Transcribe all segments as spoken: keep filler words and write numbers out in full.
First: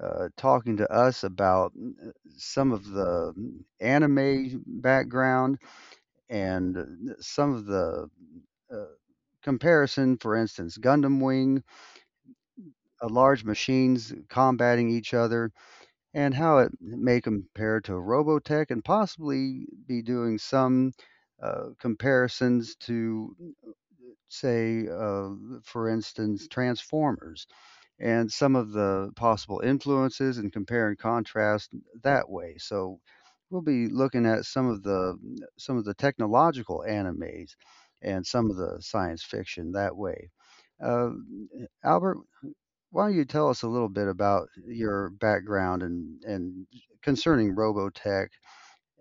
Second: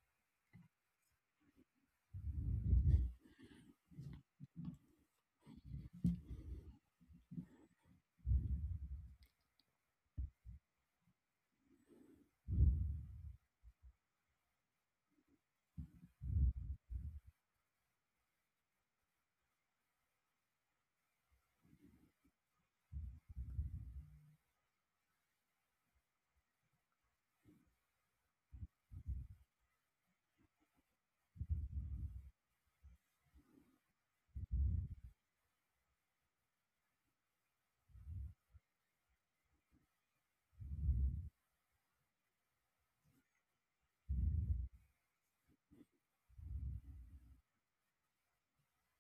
uh, talking to us about uh, some of the anime background and uh, some of the uh, comparison, for instance, Gundam Wing, uh, large machines combating each other, and how it may compare to Robotech, and possibly be doing some uh, comparisons to say, uh, for instance, Transformers and some of the possible influences and compare and contrast that way. So we'll be looking at some of the some of the technological animes and some of the science fiction that way. Uh, Albert, why don't you tell us a little bit about your background and and concerning Robotech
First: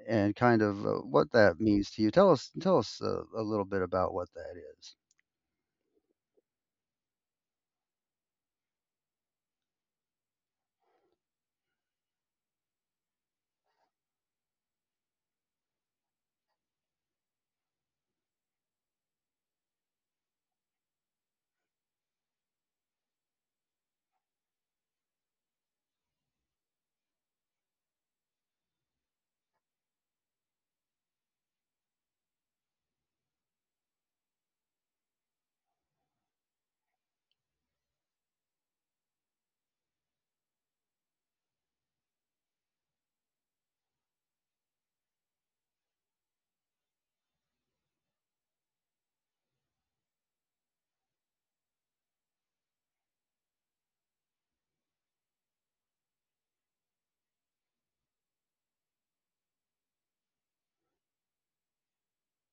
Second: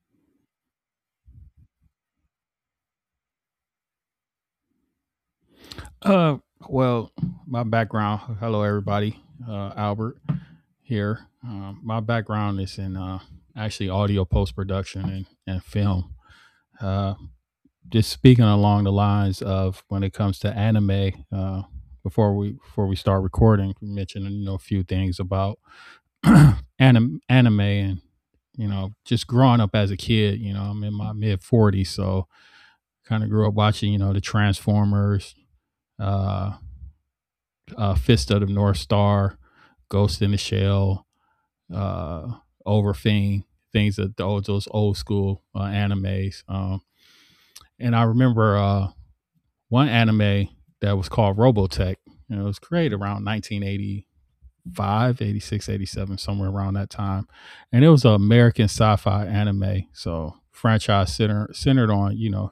and kind of uh, what that means to you? Tell us tell us a, a little bit about what that is. Uh, well, my background. Hello, everybody. Uh, Albert here. Um, my background is in uh, actually audio post production and, and film. Uh, just speaking along the lines of when it comes to anime. Uh, before we before we start recording, we mentioned you know a few things about anim- anime and you know just growing up as a kid. You know, I'm in my mid forties, so kind of grew up watching you know the Transformers. Uh, uh, Fist of the North Star, Ghost in the Shell, uh, Overfiend, things of those, those old school uh, animes. Um, and I remember uh, one anime that was called Robotech. And it was created around nineteen eighty-five, eighty-six, eighty-seven, somewhere around that time. And it was an American sci-fi anime, so franchise center, centered on you know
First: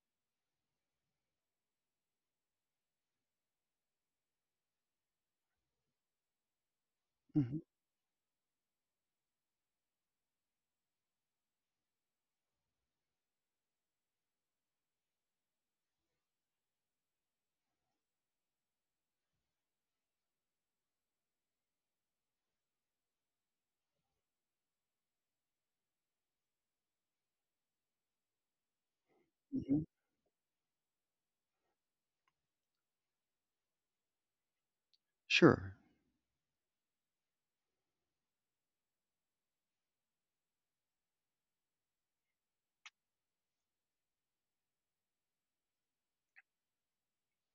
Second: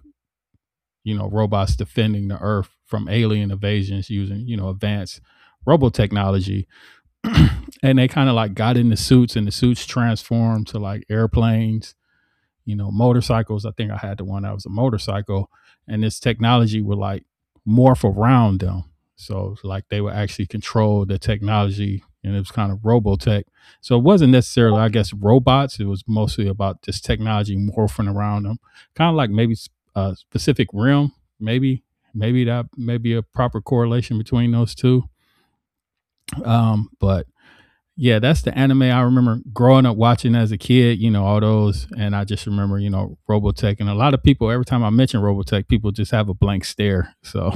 you know robots defending the Earth from alien invasions using you know advanced robot technology. Mm-hmm. And they kind of like got in the suits and the suits transformed to like airplanes, you know, motorcycles. I think I had the one that was a motorcycle and this technology would like morph around them. So like they would actually control the technology and it was kind of robotech. So it wasn't necessarily, I guess, robots. It was mostly about this technology morphing around them, kind of like maybe Mm-hmm. a specific rim, maybe, maybe that maybe a proper correlation between those two. Sure. Um, but yeah, that's the anime I remember growing up watching as a kid, you know, all those. And I just remember, you know, Robotech. And a lot of people, every time I mention Robotech, people just have a blank stare. So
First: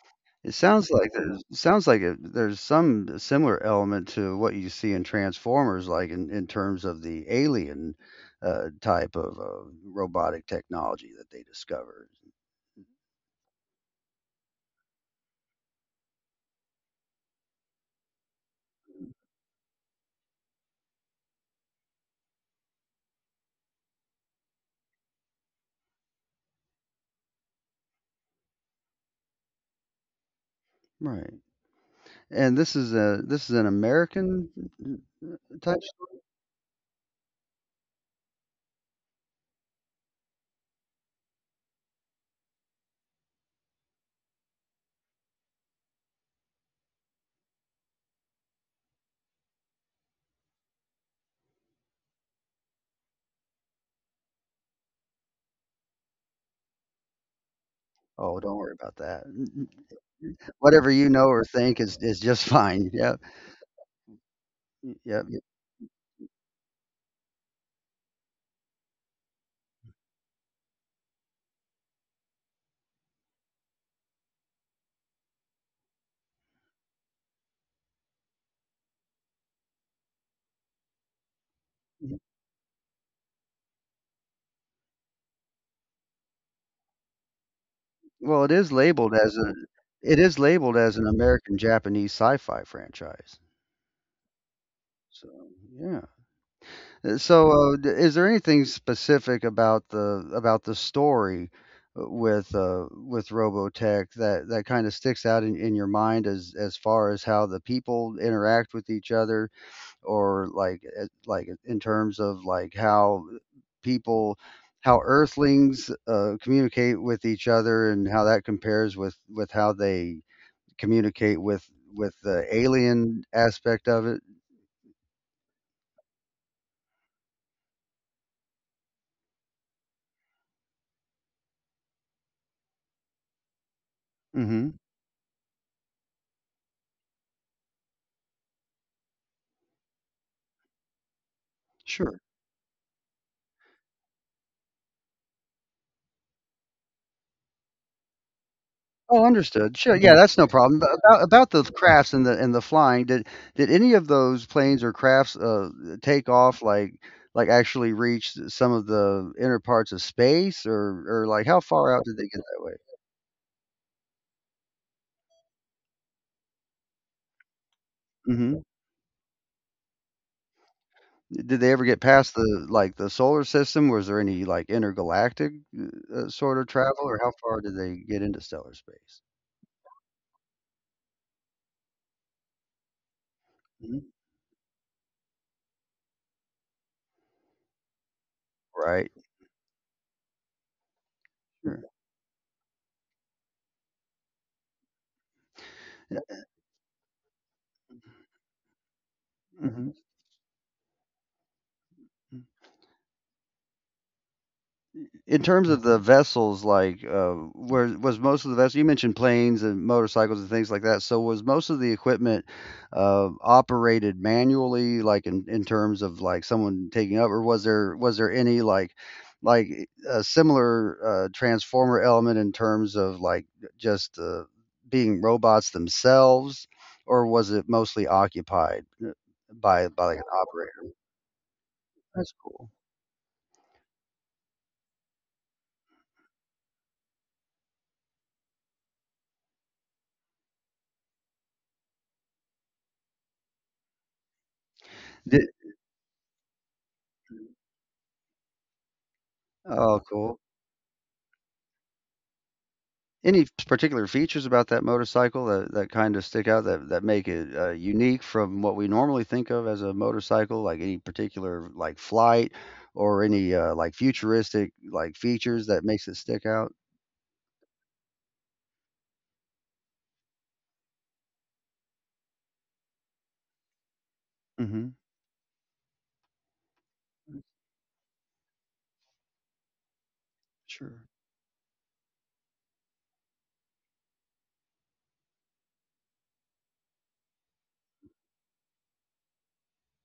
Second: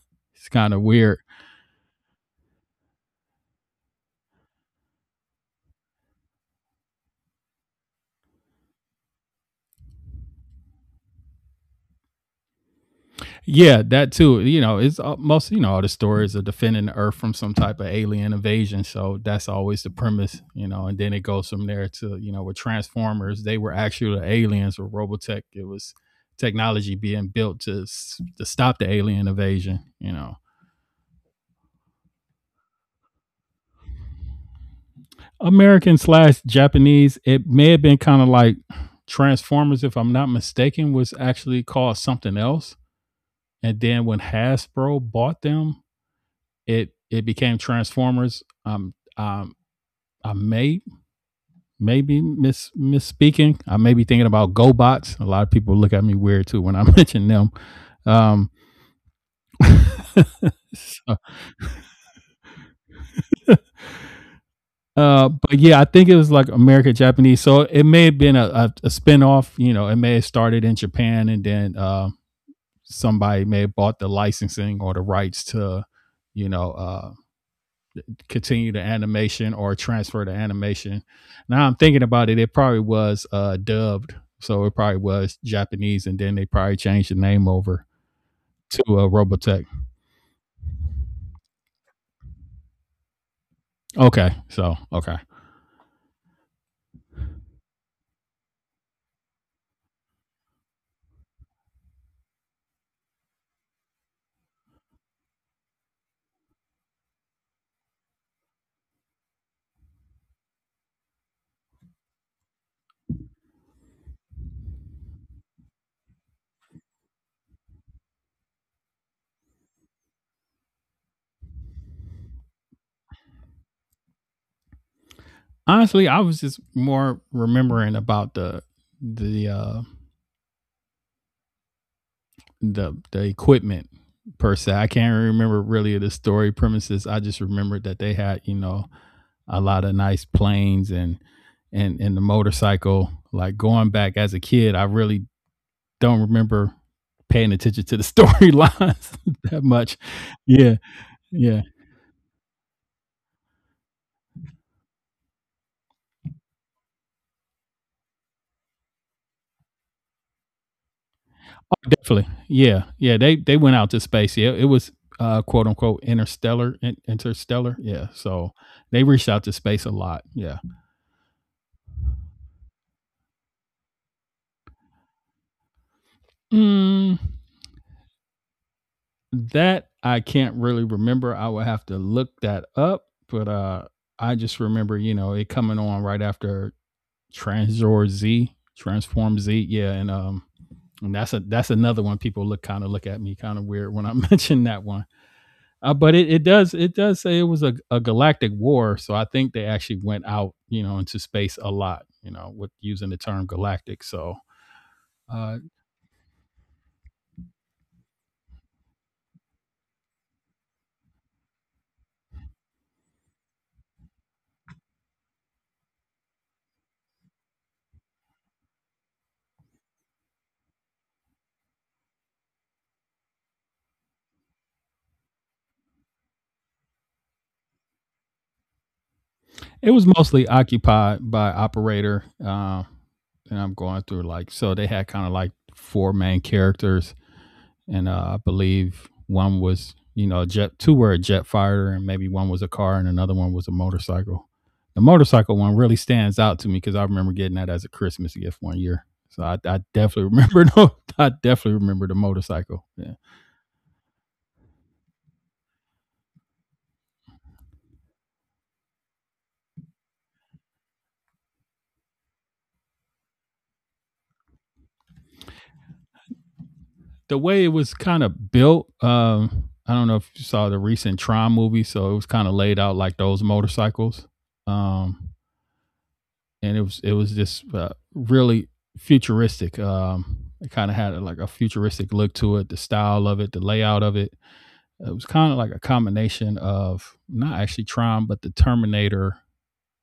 it's It kind of sounds like weird. there's it sounds like it there's some similar element to what you see in Transformers, like, in in terms of the alien, uh, type of of robotic technology that they discovered. Mhm. Yeah, that too. You know, it's all- most, you know, all the stories of defending the Earth from some type of alien invasion. Mhm. So that's always the premise, you know. And then it goes from there to, you know, with Transformers, they were actually aliens with Robotech. It was technology being built to, s- to stop the alien invasion, you know. Right. And this is a this is an American, uh, type. American slash Japanese. It may have been kind of like Transformers, if I'm not mistaken, was actually called something else. And then when Hasbro bought them, it it became Transformers. Um, um, I may maybe miss misspeaking. I may be thinking about GoBots. A lot of people look at me weird too when I mention them. Oh, don't Um, worry about that. N n Whatever you so, know or think is is just fine. Yep. Y yep, uh, y but yeah, I think it was like American Japanese. So it may have been a, a, a spin. You know, it may have started in Japan and then. Uh, somebody may have bought the licensing or the rights to, you know, uh, continue the animation or transfer the animation. Now I'm thinking Mhm. about it, it probably was uh, dubbed, so it probably was Japanese, and then they probably changed the name over Well, it is to uh, labeled as a Robotech. it is labeled as an American-Japanese sci-fi franchise. Okay, so okay. So, yeah. Uh, so, uh, d is there anything specific about the about the story, uh, with, uh, with Robotech that that kinda sticks out in in your mind as as far as how the people interact with each other? Or like uh, like in terms of like how people, how earthlings uh, communicate with each other and how that compares with with how they communicate with with the alien aspect of it. Honestly, I was just more remembering about the the uh, the the equipment per Hmm. se. I can't remember really the story premises. I just remembered that they had you know a lot of nice planes and and and Sure. the motorcycle. Like going back as a kid, I really don't remember paying attention to the storylines Oh, that understood. Sure, much. yeah, that's no Yeah, problem. But about about yeah, the crafts and the and the flying, did did any of those planes or crafts uh, take off like like actually reach some of the inner parts of space? or or like how Oh, far out did they definitely. get that Yeah, yeah. They they went out to space. Yeah, it was uh, quote unquote interstellar. in- Interstellar. Yeah. So way? they reached out to space a lot. Yeah. Did they ever get past the, like, the solar system? Was there any, like, intergalactic, uh, uh, sort of travel, or Mm, how far did they get into stellar space? That I can't really remember. I would have to look that up, but uh Mhm. I just remember, you know, it coming on right after Transor Z, Right. Transform Z. Yeah, and um and that's a that's Sure. another one people look kind of look at me kind of weird when I mention that one. Uh, but Yeah. it, it does it does say it was a, a galactic war, so I think they Mhm. actually went out, you know, into space a lot, you know, with using the term galactic. So In uh, terms of the vessels, like, uh, where was most of the vessels? You mentioned planes and motorcycles and things like that. So was most of the equipment uh, operated manually, like in, in terms of like someone taking up, or was there was there any like like a similar uh, transformer element in terms of like just uh, being robots themselves, or was it mostly occupied uh, by it by was like an mostly operator? occupied by operator. That's cool. Uh, and I'm going through like so they had kind of like four main characters, and uh, I believe one was you know a jet, two were a jet fighter, and maybe one was a car, and another one was a motorcycle. The Did, motorcycle one really stands out to me because I remember getting that as a Christmas gift one year. So I, I oh, definitely cool. remember. No, I definitely remember the motorcycle. Yeah. Any particular features about that motorcycle that, that kind of stick out, that, that make it uh, unique from what we normally think of as a motorcycle? Like any particular like flight or any uh, like futuristic like features that makes it stick out? The way it was kind of built. Um, I don't know if you saw the recent Tron movie, so it was kind of laid out like those motorcycles. Hmm. Um, and it was it was Mm. just uh, really futuristic. Um, it kind of Sure. had a, like a futuristic look to it, the style of it, the layout of it. It was kind of like a combination of not actually Tron, but the Terminator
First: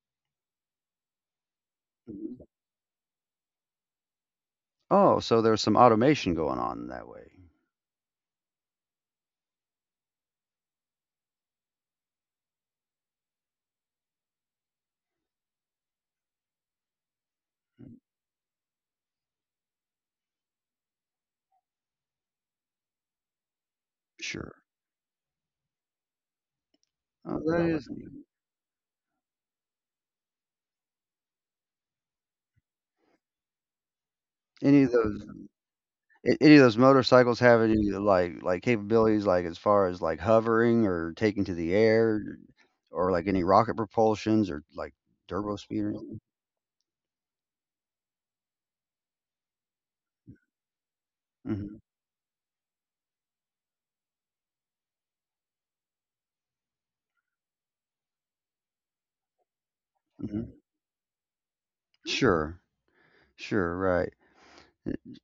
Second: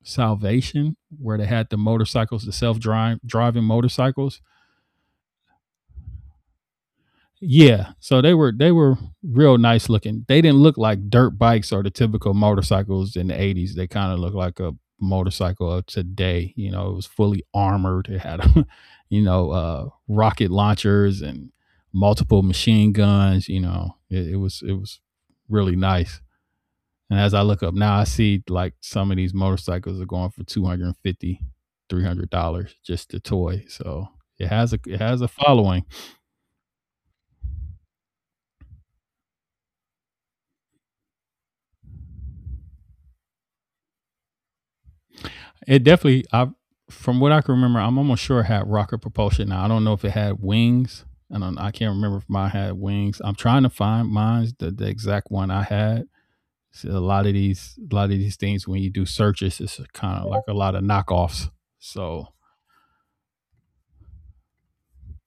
Salvation, where they had the Mhm. motorcycles, the self drive driving motorcycles. Oh, so there's some automation going on that way. Yeah. So they were they were real nice looking. They didn't look like dirt bikes or the typical motorcycles in the eighties. They kind of looked like a motorcycle of today. You know, it was fully armored. It had you know, uh rocket launchers and multiple machine guns, you know. It, it Sure. was it was really nice. And as Oh, I look up that. Well, now, I see like some of these motorcycles are going for two hundred and fifty, three hundred dollars just the toy. So it has a any of it has those. a following. A Any of those motorcycles have any, like like, capabilities, like, as far as, like, hovering or taking to the air or, like, any rocket propulsions or, like, turbo speed It or anything? definitely, I from what I can remember, I'm almost sure it had rocket propulsion. Now I don't know if it had wings. I don't. I Mhm. can't remember if mine had wings. I'm trying to find mine, the, the exact one I had. See, a lot of these, a lot of these things, when you do searches, it's kind of like Mhm. a lot of knockoffs. So Sure, sure, right.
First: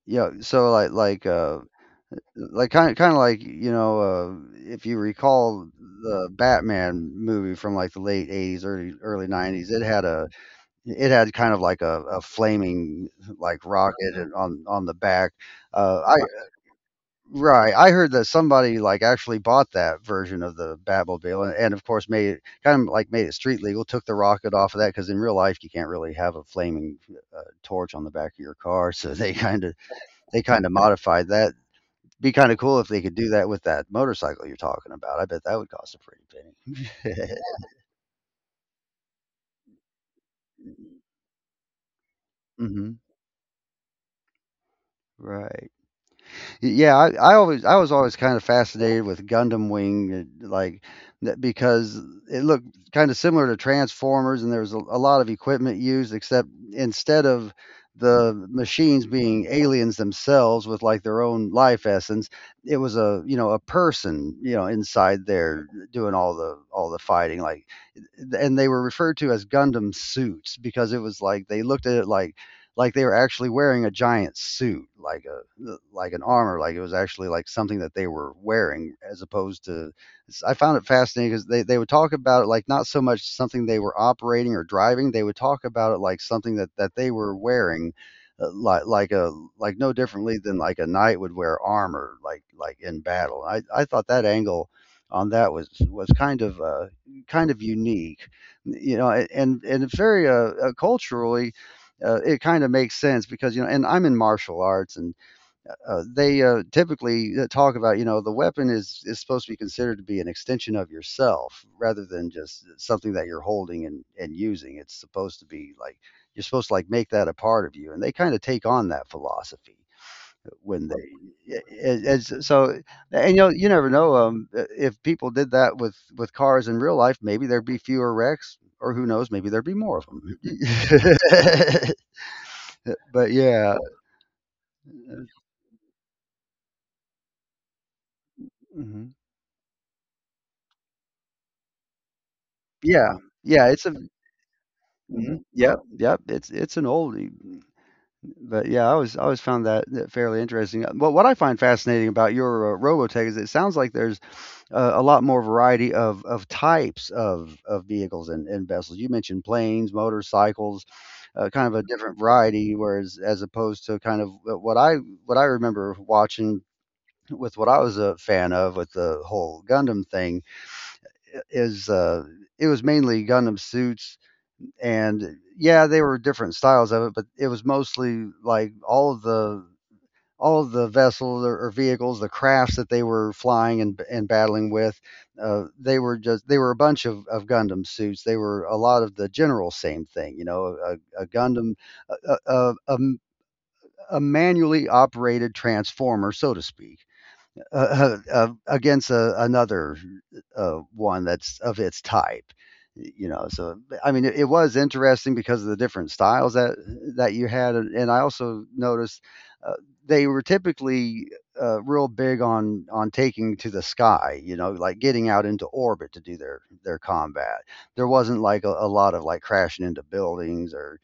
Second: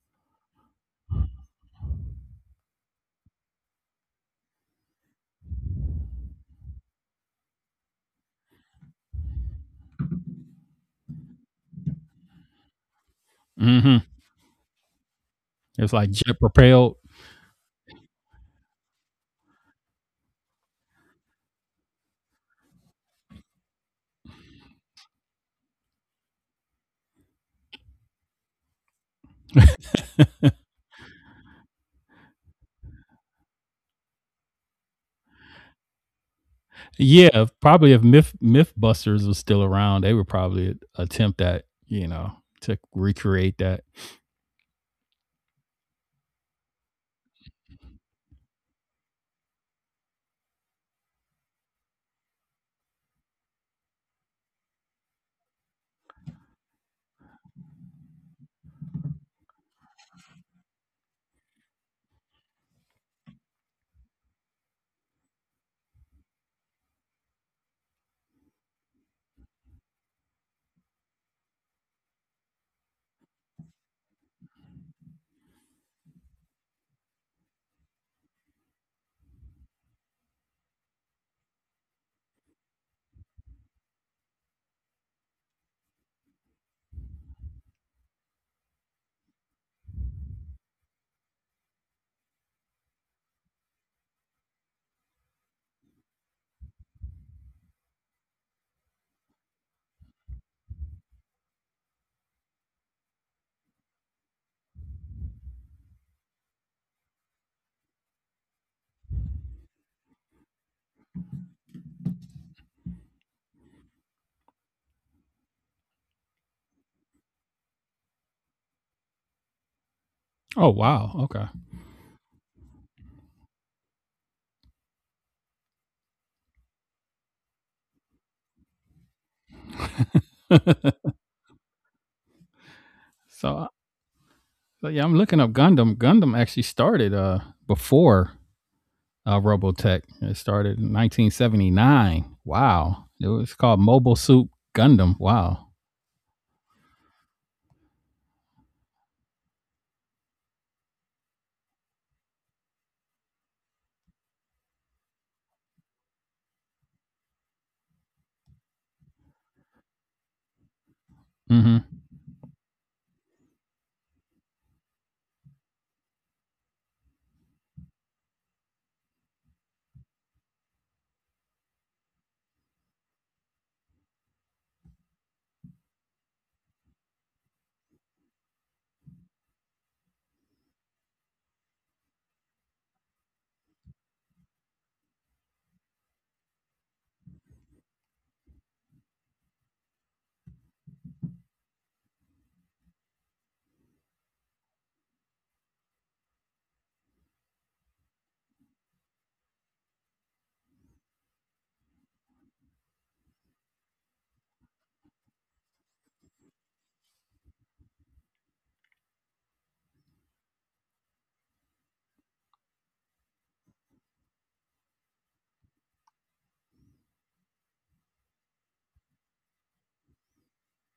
Yeah, so, like like, uh, like, kinda kinda like, you know, uh, if you recall the Batman movie from, like, the late eighties, early early nineties, it had a it had kind of like a a flaming, like, hmm rocket and on on the back. it's Uh, like jet propelled. Right. I heard that somebody like actually bought that version of the Batmobile and, and of course made it kind of like made it street legal, took the rocket off of that because in real life you can't really have a flaming uh, torch on the back of your car. So they kind of they kind of modified that. Be kind of cool if they could do that with that motorcycle you're talking about. I bet that would cost a pretty penny. Yeah, if- probably if Myth MythBusters was still around, they would probably attempt that. You know, to Hmm. recreate that. Right. Yeah, I, I always, I was always kind of fascinated with Gundam Wing, uh, like that because it looked kind of similar to Transformers, and there was a, a lot of equipment used, except instead of the machines being aliens themselves with like their own life essence, it was a, you know, a person, you know, inside there doing all the all the fighting. Like, and they were referred to as Gundam suits because it was like they looked at it like like they were actually wearing a giant suit, like a like an armor, like it was actually like something that they were wearing, as opposed to. I found it fascinating because they they would talk about it like not so much something they were operating or driving. They would talk about it like something that that they were wearing, uh, like like a, like no differently than like a knight would wear armor, like like in battle. I I thought that angle on that was was kind of uh, kind of unique, you know, and and very uh, uh, culturally. Uh, it kind of makes sense because, you know, and I'm in martial arts, and uh, they uh, typically uh, talk about, you know, the weapon is is supposed to be considered to be an extension of yourself rather than just something that you're holding and and using. It's supposed to be like you're supposed to like make that a part of you, and they kind of take on that philosophy Oh when they. wow, okay. Yeah, it, it's so. And you know you never know, um uh, if people did that with with cars in real life, maybe there'd be fewer wrecks, or who knows, maybe there'd be more of them. But yeah. So So yeah, I'm looking up Gundam. Gundam actually started uh before Mhm. uh Robotech. It started in nineteen seventy-nine. Wow. Yeah, It was yeah, it's called a. Mobile Suit Gundam. Mhm, Wow. yep, yep, it's it's an oldie. But yeah, I was, I always found that, that fairly interesting. Uh, But what I find fascinating about your uh, Robotech is it sounds like there's uh, a lot more variety of of types of of vehicles and, and vessels. You mentioned planes, motorcycles, uh, kind of Mm-hmm. a different variety, whereas as opposed to kind of what I what I remember watching with what I was a fan of with the whole Gundam thing is, uh, it was mainly Gundam suits, and yeah, they were different styles of it, but it was mostly like all of the all of the vessels or, or vehicles, the crafts that they were flying and, and battling with, uh, they were just they were a bunch of, of Gundam suits. They were a lot of the general same thing, you know, a, a Gundam, a, a, a, a manually operated transformer, so to speak, uh, uh, uh, against a, another uh, one that's of its type. You know, so I mean, it, it was interesting because of the different styles that that you had, and I also noticed uh, they were typically uh, real big on on taking to the sky. You know, like getting out into orbit to do their their combat. There wasn't like a, a lot of like crashing into buildings or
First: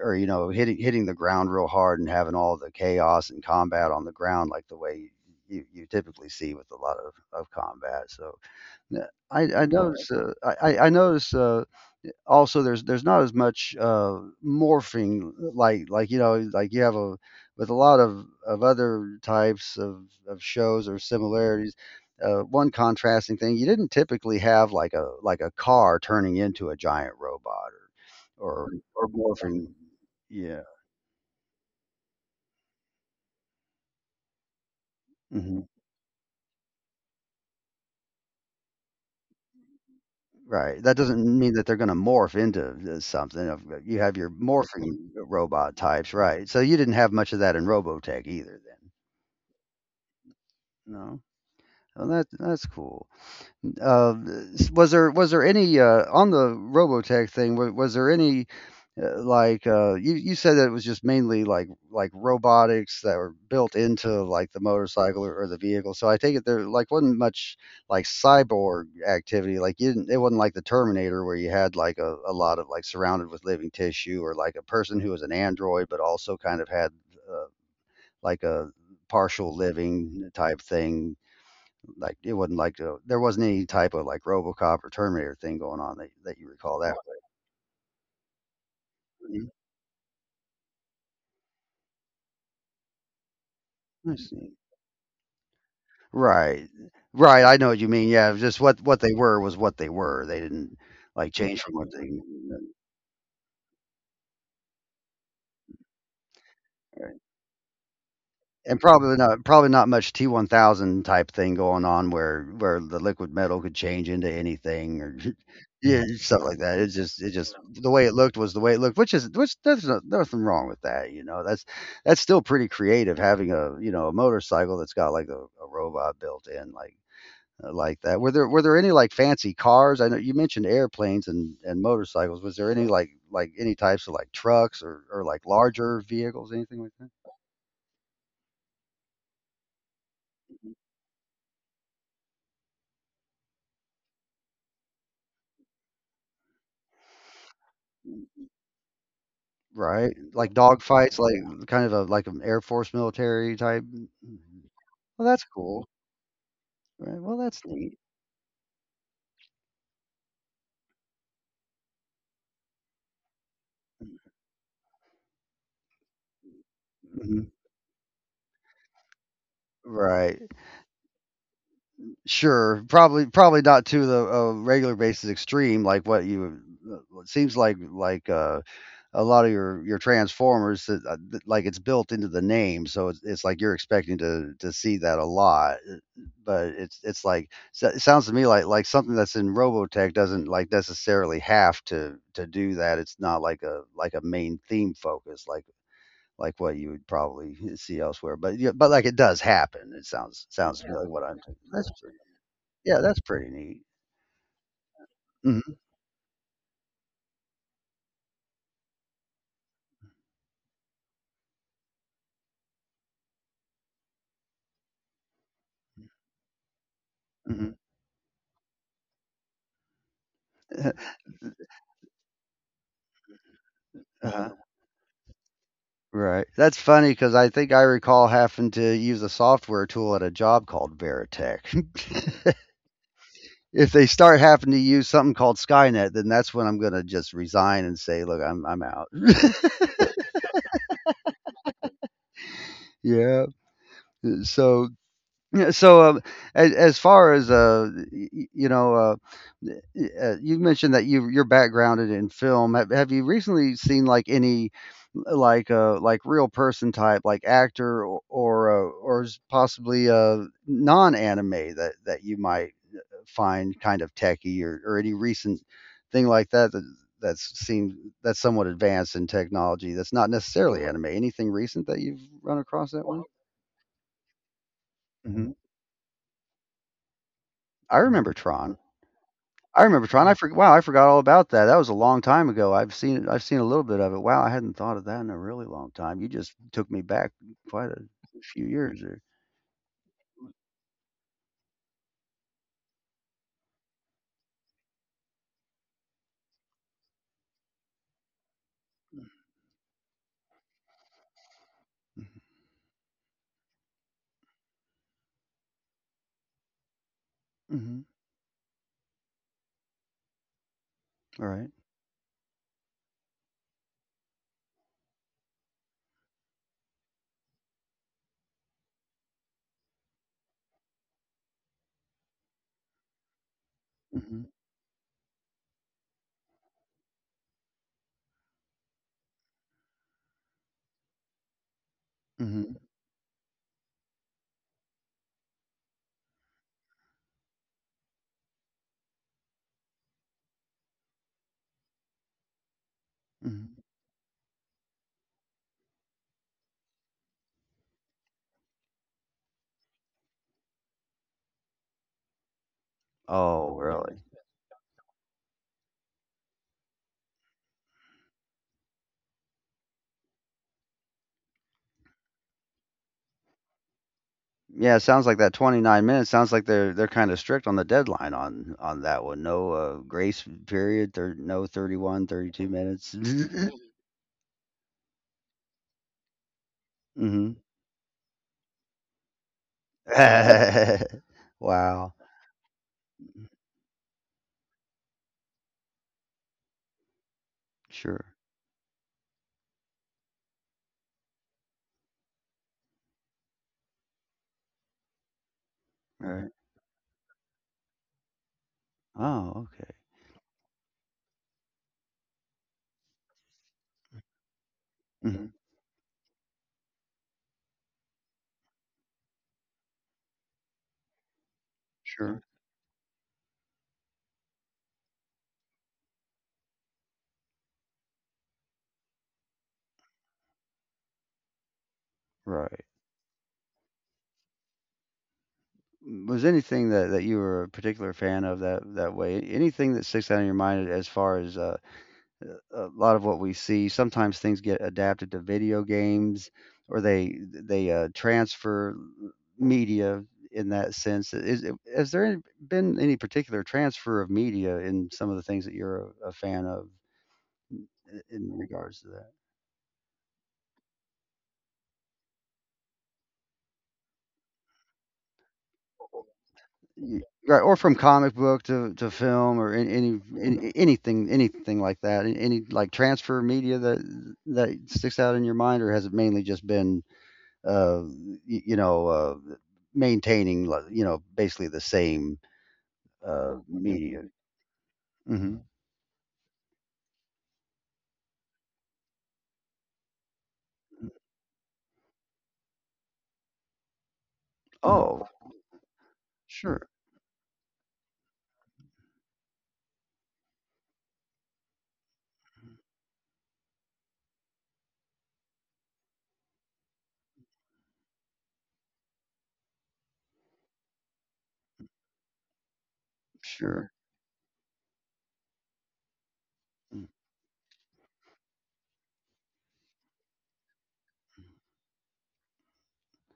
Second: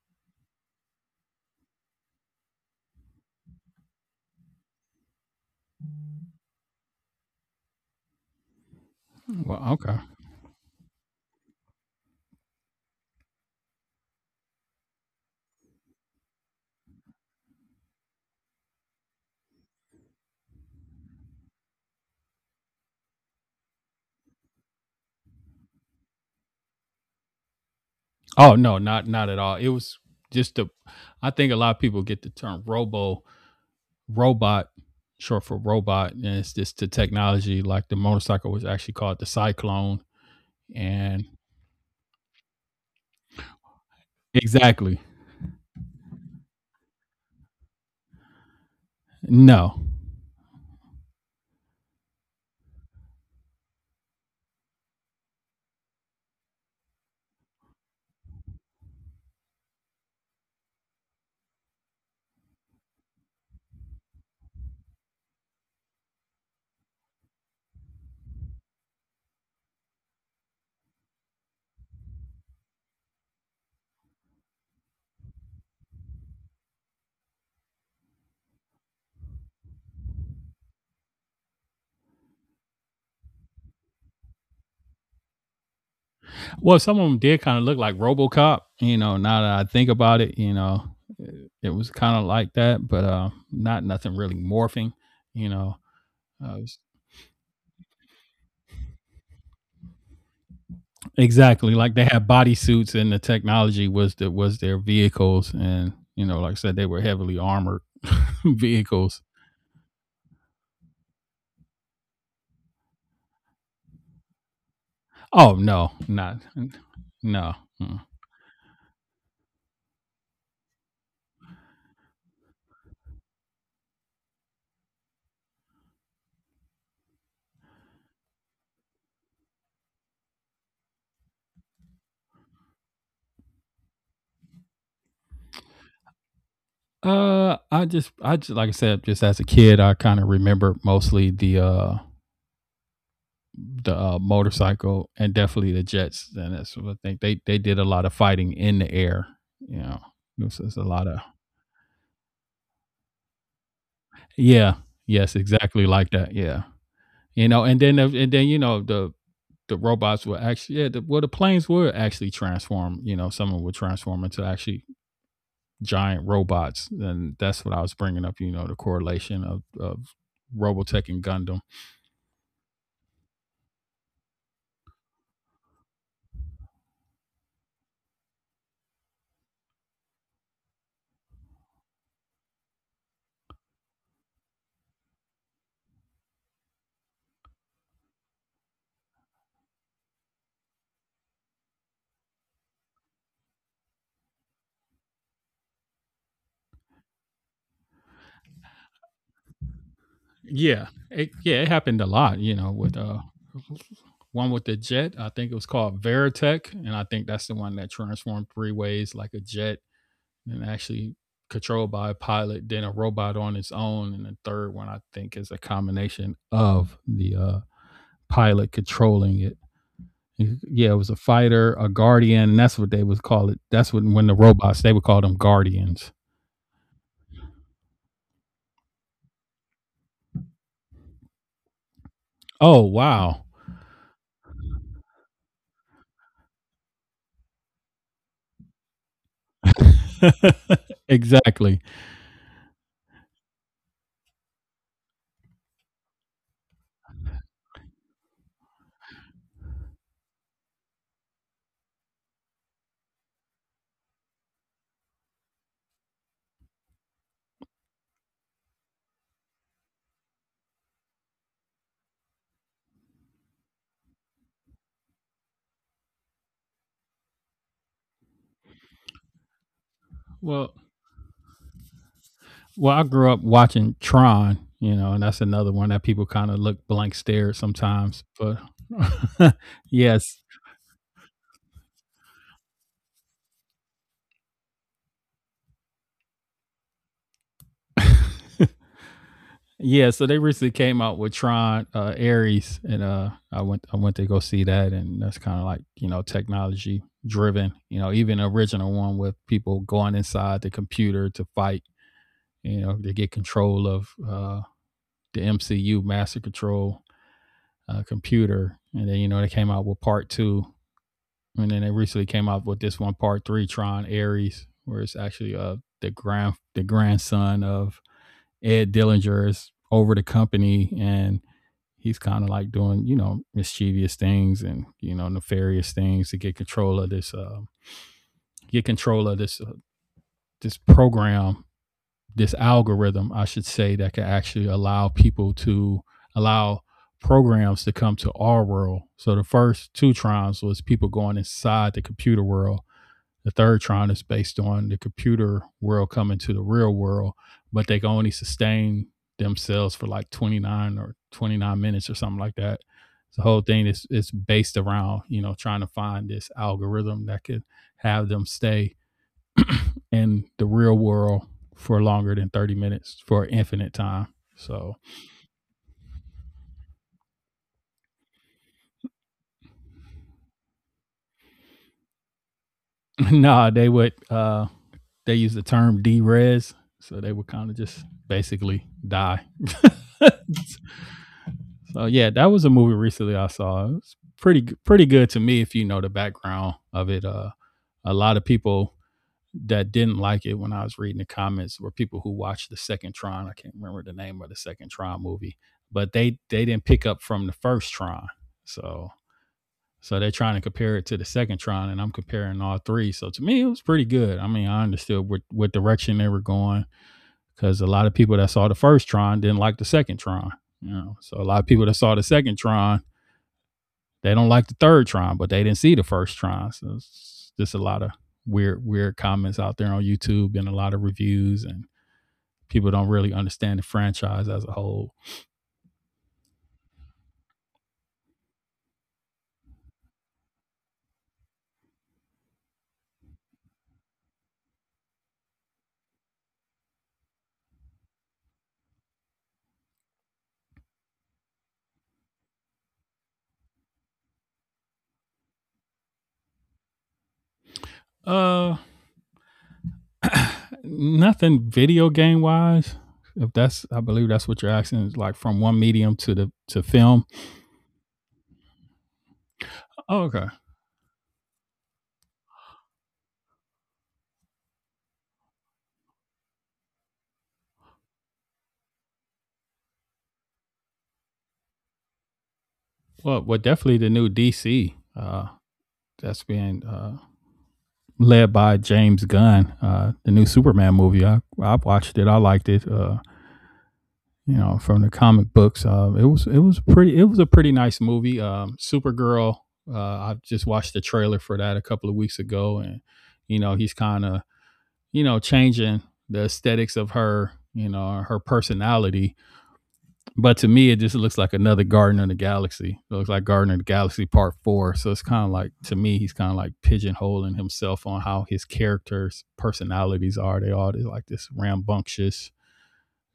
or you know, hitting hitting the ground real hard and having all the chaos and combat on the ground like the way you, you typically see with a lot of, of combat. So yeah, I, Well, I okay. notice uh, I, I notice uh, also there's there's not as much uh, morphing uh, like like you know, like you have a with a lot of of other types of of shows or similarities. Uh, one contrasting thing, you didn't typically have like a like a car turning into a giant robot Oh or or, no, not or not at all. morphing. It was just Yeah. the. I think a lot of people get the term Robo robot, short for Hmm. robot, and it's just the technology. Like the motorcycle was actually called the Cyclone, Right. That and doesn't mean that they're going to morph into th- something. Of- uh, You have your exactly. morphing robot types, right? So you didn't have much of that in Robotech either, then. No, No. Well, that that's cool. Uh, was there was there any uh, on the Robotech thing? Was, was there any uh, like uh, you, you said that it was just mainly like like robotics that were built into like the motorcycle or, or the vehicle. So I take it there like wasn't much like cyborg activity. Like you didn't, it wasn't like the Terminator where you had like a, a lot of like surrounded with living tissue or like a person who was an android but also kind of had uh, like a partial living type thing, like it wasn't like a, there wasn't any type of like RoboCop or Terminator thing going on that that you well, recall that. some of them did kind of look like RoboCop. You know, now Mhm. that I think about it, you know, it, it was kind of like that, but uh, not nothing I really see. morphing. You know, uh, Right, s- right. I know what you mean. Yeah, it was just what what they were was what they were. They didn't like change exactly from like what they they. had body suits, and the technology was the, was their vehicles, and you know, like I said, they were heavily armored and vehicles. probably not probably not much T one thousand type thing going on where where the liquid metal could change into anything, or Oh no, yeah, not stuff like that. it's just it no. just the Mm. way it looked was the way it looked, which is which there's no, nothing wrong with that you know that's that's still pretty creative, having a you know a motorcycle that's got like a, a robot built in, like uh, like that. Were there were there any like fancy cars? I know you mentioned airplanes and and motorcycles. Was there any like like any types of like trucks or or like larger vehicles, anything like that? Uh, I just, I just, like I said, just as a kid, I kind of remember mostly the, uh, the uh, motorcycle and definitely the jets. And that's what I think they, they did a lot of fighting in the air. You know, Right, like there's, there's a lot dogfights, of, like, mm, kind of a like an Air Force military type mm, mm, mm. yeah, Well, yes, that's exactly cool, like that. Yeah. right, well, You know, that's and then, neat, the- and then, you know, the, the robots were actually, yeah, the, well, the planes were actually transformed. You know, some of them would transform into actually giant robots, and mhm, that's what I was bringing up. You know, the correlation of of right, Robotech and Gundam. sure, probably probably not to the, uh, regular basis extreme like what you uh, Well, it seems like like, uh, a lot of your your Transformers that, uh, th like, it's built into the name, so it's it's like you're expecting to to see that a lot. But it's it's like, so it sounds to me like like something that's in Robotech doesn't like necessarily have to to do that. It's not like a like a main theme focus like like what you would probably see elsewhere. But yeah, but like it does happen. It sounds sounds Yeah, to me like what it, I'm. yeah, it That's happened a pretty, lot. You know, with yeah, uh, that's pretty neat. one with the jet. I think it was Hmm. called Veritech, and I think that's the one that transformed three ways like a jet and actually controlled by a pilot, then a robot on its own, and the third one I think is a combination of the uh, Hmm. pilot controlling it. Yeah, it was a fighter, a guardian, and that's what they would call it. That's what when the uh robots they would call them guardians. Right. That's funny, because I think I recall having to use a software tool at a job called Veritech. Oh wow, If they start having to use something called Skynet, then that's when I'm going to just resign and say, look, I'm I'm out. exactly. Yeah. So yeah, so um, as, as far as uh you know uh, uh you mentioned that you you're backgrounded in film. Have, have you recently seen like any like uh like real person type like actor or or, uh, or possibly uh non anime that that you might find kind of techy, or, or any recent thing like that that that's seen, that's somewhat advanced in technology, that's not Well, necessarily anime. Anything recent that you've run across well, I that one? grew up watching Tron, you know, and that's Hmm. another one that people kind of look blank stare at I sometimes. remember But Tron. I remember Tron. I yes, forgot. Wow, I forgot all about that. That was a long time ago. I've seen it. I've seen a little bit of it. Wow, I hadn't thought of that in a really long time. You just took me back quite a few years there. Yeah, so they recently came out with Tron uh, Ares, and uh, I went I went to go see that, and that's kind of like you know technology driven. You know, even the original one with people going inside the computer to fight. You know, they get control of uh, the M C U Master Control Mm-hmm. uh, Mm-hmm. computer, and then you know they came out with Part Two, All and right. then they recently came out with this one Part Three, Tron Ares, where it's actually uh the grand the grandson of Ed Dillinger is over the company, and he's kind of like doing you know mischievous Mm-hmm. things and you know nefarious things to get control of this uh, get control of this uh, this program this Mm-hmm. algorithm, I should say, that can actually allow people to allow programs to come to our world. So the first two trials was people going inside the computer world. The third Hmm. Tron is based on the computer world coming to the real world, but they can only sustain themselves for like twenty-nine or twenty-nine minutes or something like that. The whole Oh, thing is really? is based around, you know, trying to find this algorithm that could have them stay in the real world for longer than thirty minutes for infinite time. So Yeah, it sounds like that twenty-nine minutes sounds like they're they're kind of strict on the deadline on on that one. No, uh, grace period. There no thirty one, thirty two thirty-two no, minutes. they would uh they use the term D res. So they would Hmm. kind of just basically die. So Wow. yeah, that was a movie recently I saw. It was pretty g- pretty good to me if you know the background of it. Uh, a Sure. lot of people that didn't like it when I was reading the comments were people who watched the second Tron. I can't remember the name of the second Tron movie, but All they right. they didn't pick up from the first Tron. So Oh, okay. so they're trying to compare it to the second Tron, and I'm comparing all three. So to me, it was pretty good. I mean, I understood what Hmm. what direction they were going, because a lot of people that saw the first Tron didn't like the second Tron. You know, so a lot of people that saw the Sure. second Tron, they don't like the third Tron, but they didn't see the first Tron. So it's just a lot of weird, weird comments out there on YouTube and a lot of reviews, and Right. people don't really understand the franchise as a whole. Was anything that that you were a particular fan of that that way? Anything that sticks out in your mind as far as, uh, a lot of what we see. Sometimes things get adapted to video games, or they they uh, transfer media in that sense. Is has there any- been any particular transfer of media in some of the things that you're a, a fan of in Uh, regards to that? Nothing video game wise. If that's, I believe that's what you're asking, is like from one medium to the to Y- film. Right, or from comic book to, to film, or any, any Oh, okay. any- anything anything like that. Any like transfer media that that sticks out in your mind, or has it mainly just been uh, y- you know, uh, maintaining, like, you know, basically the same Well, well, uh, definitely the new media. D C. Uh, hmm. Mm. That's being uh led by James Gunn. Uh, the new Superman movie. I I watched it. I liked it. Uh, you know, from the Oh, comic books. Uh, it was it was sure, pretty it was a pretty nice movie. Um, Supergirl. Uh, I just watched the trailer for that a couple of weeks ago, and you know he's kind of you know changing the aesthetics of her, you know, her personality. But to me, it just looks like another Garden of the Galaxy. It looks like Garden of the sure. Galaxy Part Four. So it's kind of like, to me, he's kind of like Mm, pigeonholing himself on how his characters' personalities are. They all they like this rambunctious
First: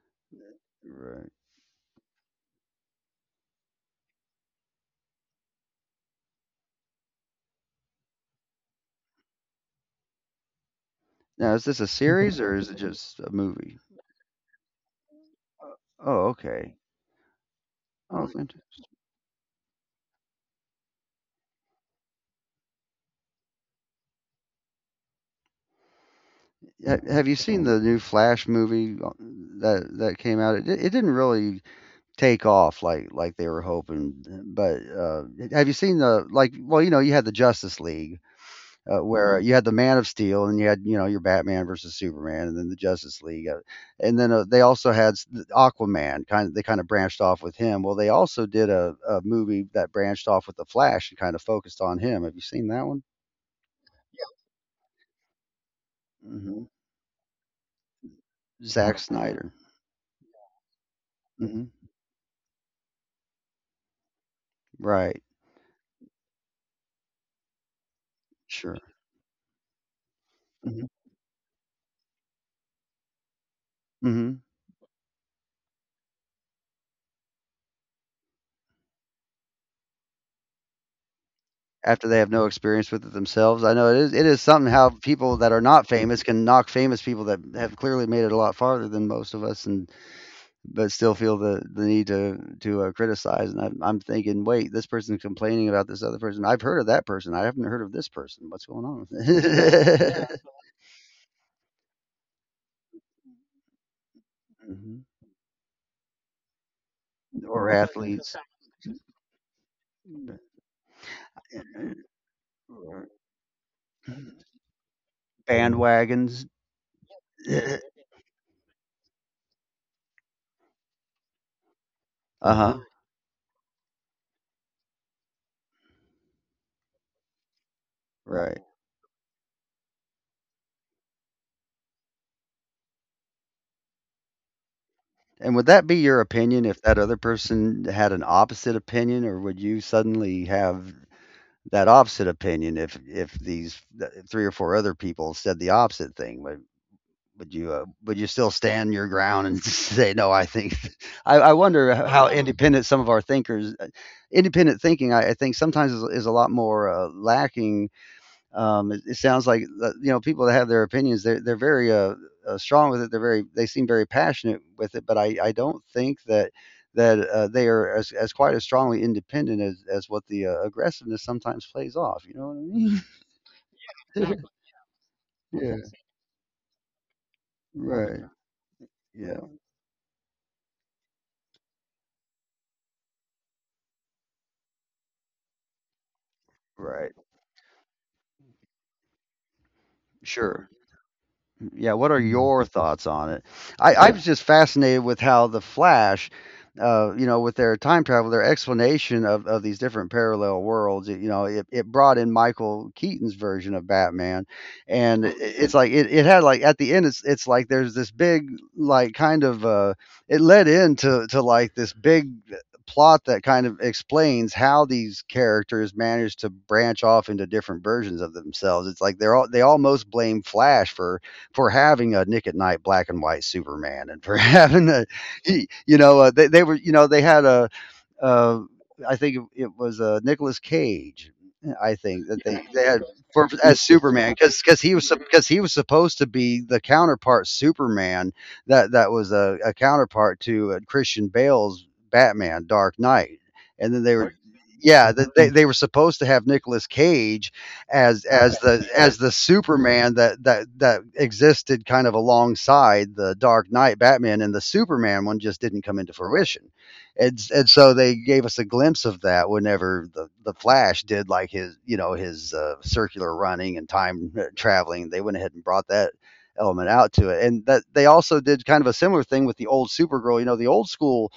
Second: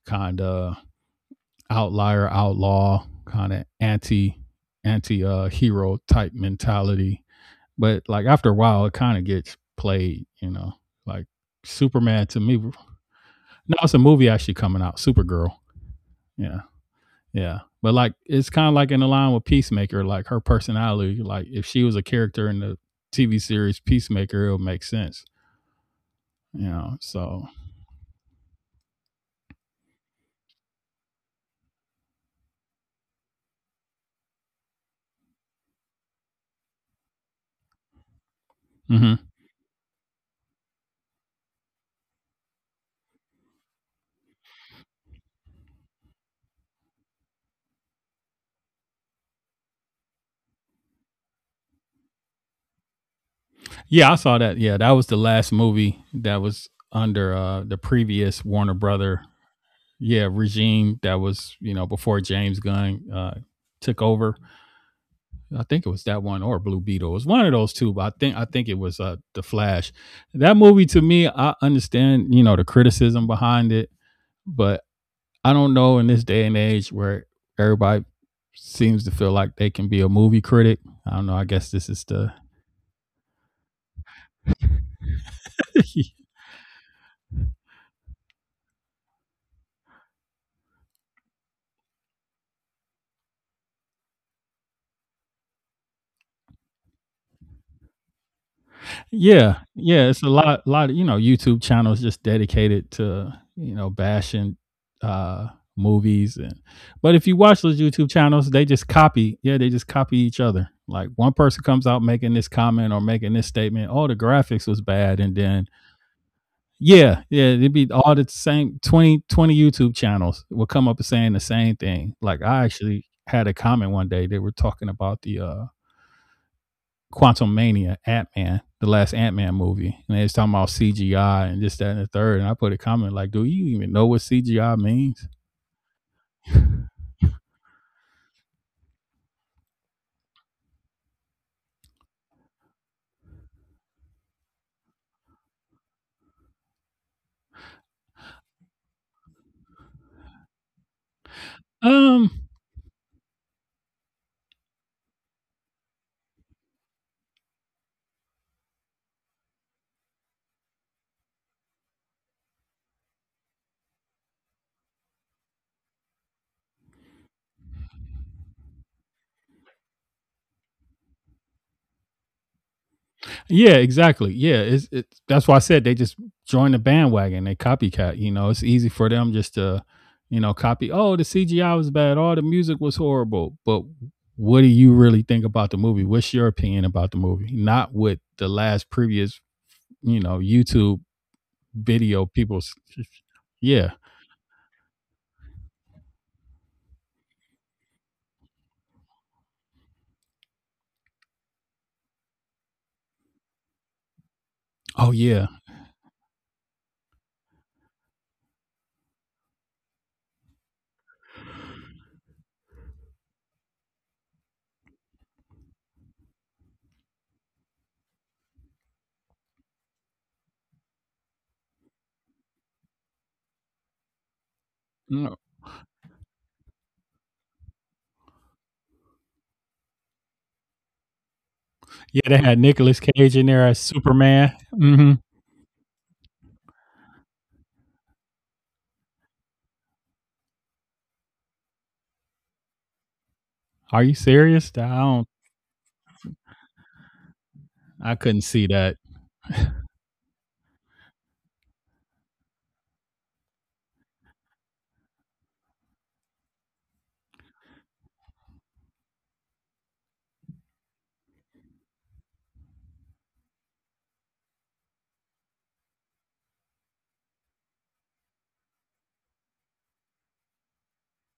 kind of right. outlier outlaw kind of anti anti uh hero type mentality, but like after a while it kind of gets played you know Like Now, is this a Superman to series or me. is No, it just a movie? it's a movie actually coming out. Supergirl, Oh, yeah, okay. yeah. But like Oh, it's kind of fantastic. like in the line with Peacemaker, like her personality. Like if she was a character in the TV series Peacemaker, it would make sense, you know Have you so seen the new Flash movie uh, that that came out? It, di- it didn't really take off like like they were hoping, but uh, have you seen the like? Well, you know, you had the Justice League, uh, Mhm. where you had the Man of Steel and you had you know your Batman versus Superman, and then the Justice League, uh, and then uh, they also had Aquaman. Kind of they kind of branched off with him. Well, they also did a, a movie that branched off with the Flash and kind of focused on him. Have you seen that one? Yeah, I saw that. Yeah, that was the last movie that was Hmm. under uh the previous Warner Zack No. Brother, Snyder. yeah, regime. That was, you Hmm. know before James Gunn uh, took over. Right. I think it was that one or Blue Beetle. It was one of those two, but I think I think it Sure. was uh, the Flash. That movie Hmm. to me, I understand you know the criticism behind it, Hmm. but I don't know. In this day and age where everybody seems to feel like they can be a movie critic, I don't know. I guess this is After they the. have no experience with it themselves, I know it is. It is something, how people that are not famous can knock famous people that have clearly made it a lot farther than most of us, and but still feel the, the need to to uh, criticize. And I'm, I'm thinking, wait, this person's complaining about this other person. I've heard of that person. I haven't heard of this person. What's going on? Yeah, yeah, it's a lot lot of, you know, YouTube channels just dedicated to, you know, bashing Yeah. Mhm. uh movies. And but if you watch Or those YouTube athletes, channels, they just copy. Yeah, they just copy each other. Like one person comes out making this comment or making this statement, "Oh, the graphics was bad." And then, bandwagons. yeah, yeah, it'd uh be all the same Twenty twenty YouTube channels will come up and saying the same thing. Like I huh. actually had a comment one day they were talking about the uh Quantumania, Ant Man, Right. the last Ant Man movie, and they was talking about C G I and this, that, and the third. And I put a comment like, "Do you even know what C G I means?" And would that be your opinion if that other person had an opposite opinion, or would you suddenly have that opposite opinion if if these th- three or four other people said the opposite thing? But Would you uh, would you still stand your ground and say no? I think I, I wonder um, how independent some of our thinkers, uh, independent thinking, I, I think sometimes is, is a lot more, uh, lacking. Um, it, it sounds like, uh, you know people that have their opinions, they're they're very, uh, uh, strong with it. They're very they seem very passionate with it, but I, I don't think that that uh, they are as, as quite as strongly independent as, as what the uh, aggressiveness sometimes plays off. You know what I yeah, exactly. mean? Yeah, it's, it's that's why I Yeah. said they just join the bandwagon. They copycat. Right. You know, it's easy for them Yeah. just to, you know, copy. Oh, the C G I was bad. Oh, the music was horrible. But what do you really think about the movie? What's your opinion about the Right. movie? Not what the last previous, you know, Sure. YouTube Yeah, what video are your people's. thoughts on it? Yeah. I, I was just fascinated with how the Flash, uh, you know, with their time travel, their explanation of, of these different parallel worlds. It, you know, it, it brought in Michael Keaton's version of Batman. Oh, And it, yeah. it's like, it, it had like, at the end, it's, it's like there's this big, like, kind of, uh, it led into to like this big plot that kind of explains how these characters manage to branch off into different versions of themselves. It's like they're all, they almost blame Flash for for having a Nick at Night black and white Superman, and for having a, Mm. you know, uh, they, they were, you know, they had a, uh, I think it was uh, Nicholas Cage. I Yeah. think They that had they, they Nicolas had Cage in for, there as as Superman, Superman. because because he was Hmm. because he was supposed to be the counterpart Superman that that was a, a counterpart to uh, Christian Bale's Batman Dark Knight, and Are then you they were. serious? I Yeah, don't. th- they, they were supposed to have Nicolas Cage I as couldn't as see the that. as the Superman that that that existed kind of alongside the Dark Knight Batman, and the Superman one just didn't come into fruition, and and so they gave us a glimpse of that whenever the the Flash did like his you know his uh, circular running and time uh, traveling. They went ahead and brought that element out to it, and that they also did kind of a similar thing with the old Supergirl. You know, the old school,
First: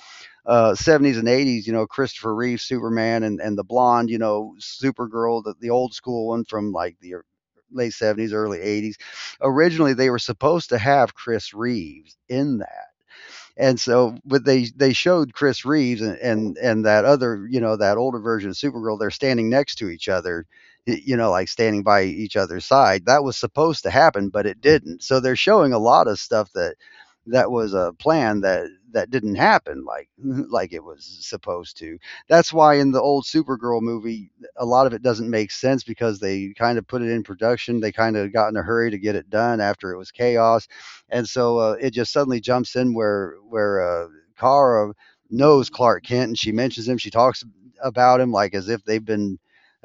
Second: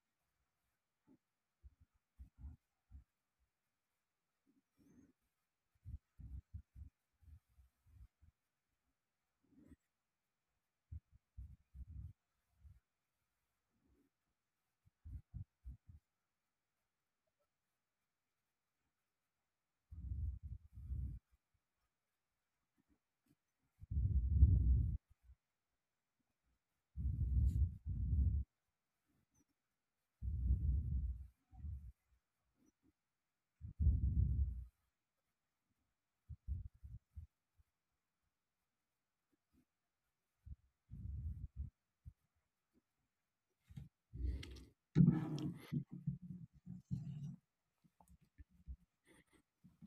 uh, seventies and eighties. You know, Christopher Reeve Superman and and the blonde. You know, Supergirl, the, the old school one from like the late seventies early eighties. Originally they were supposed to have Chris Reeves in that, and so but they they showed Chris Reeves, and, and and that other, you know that older version of Supergirl, they're standing next to each other, you know like standing by each other's side. That was supposed to happen, but it didn't, so they're showing a lot of stuff that that was a plan, that that didn't happen, like like it was supposed to. That's why in the old Supergirl movie a lot of it doesn't make sense, because they kind of put it in production. They kind of got in a hurry to get it done, after it was chaos, and so, uh, it just suddenly jumps in where where uh, Kara knows Clark Kent, and she mentions him. She talks about him like as if they've been,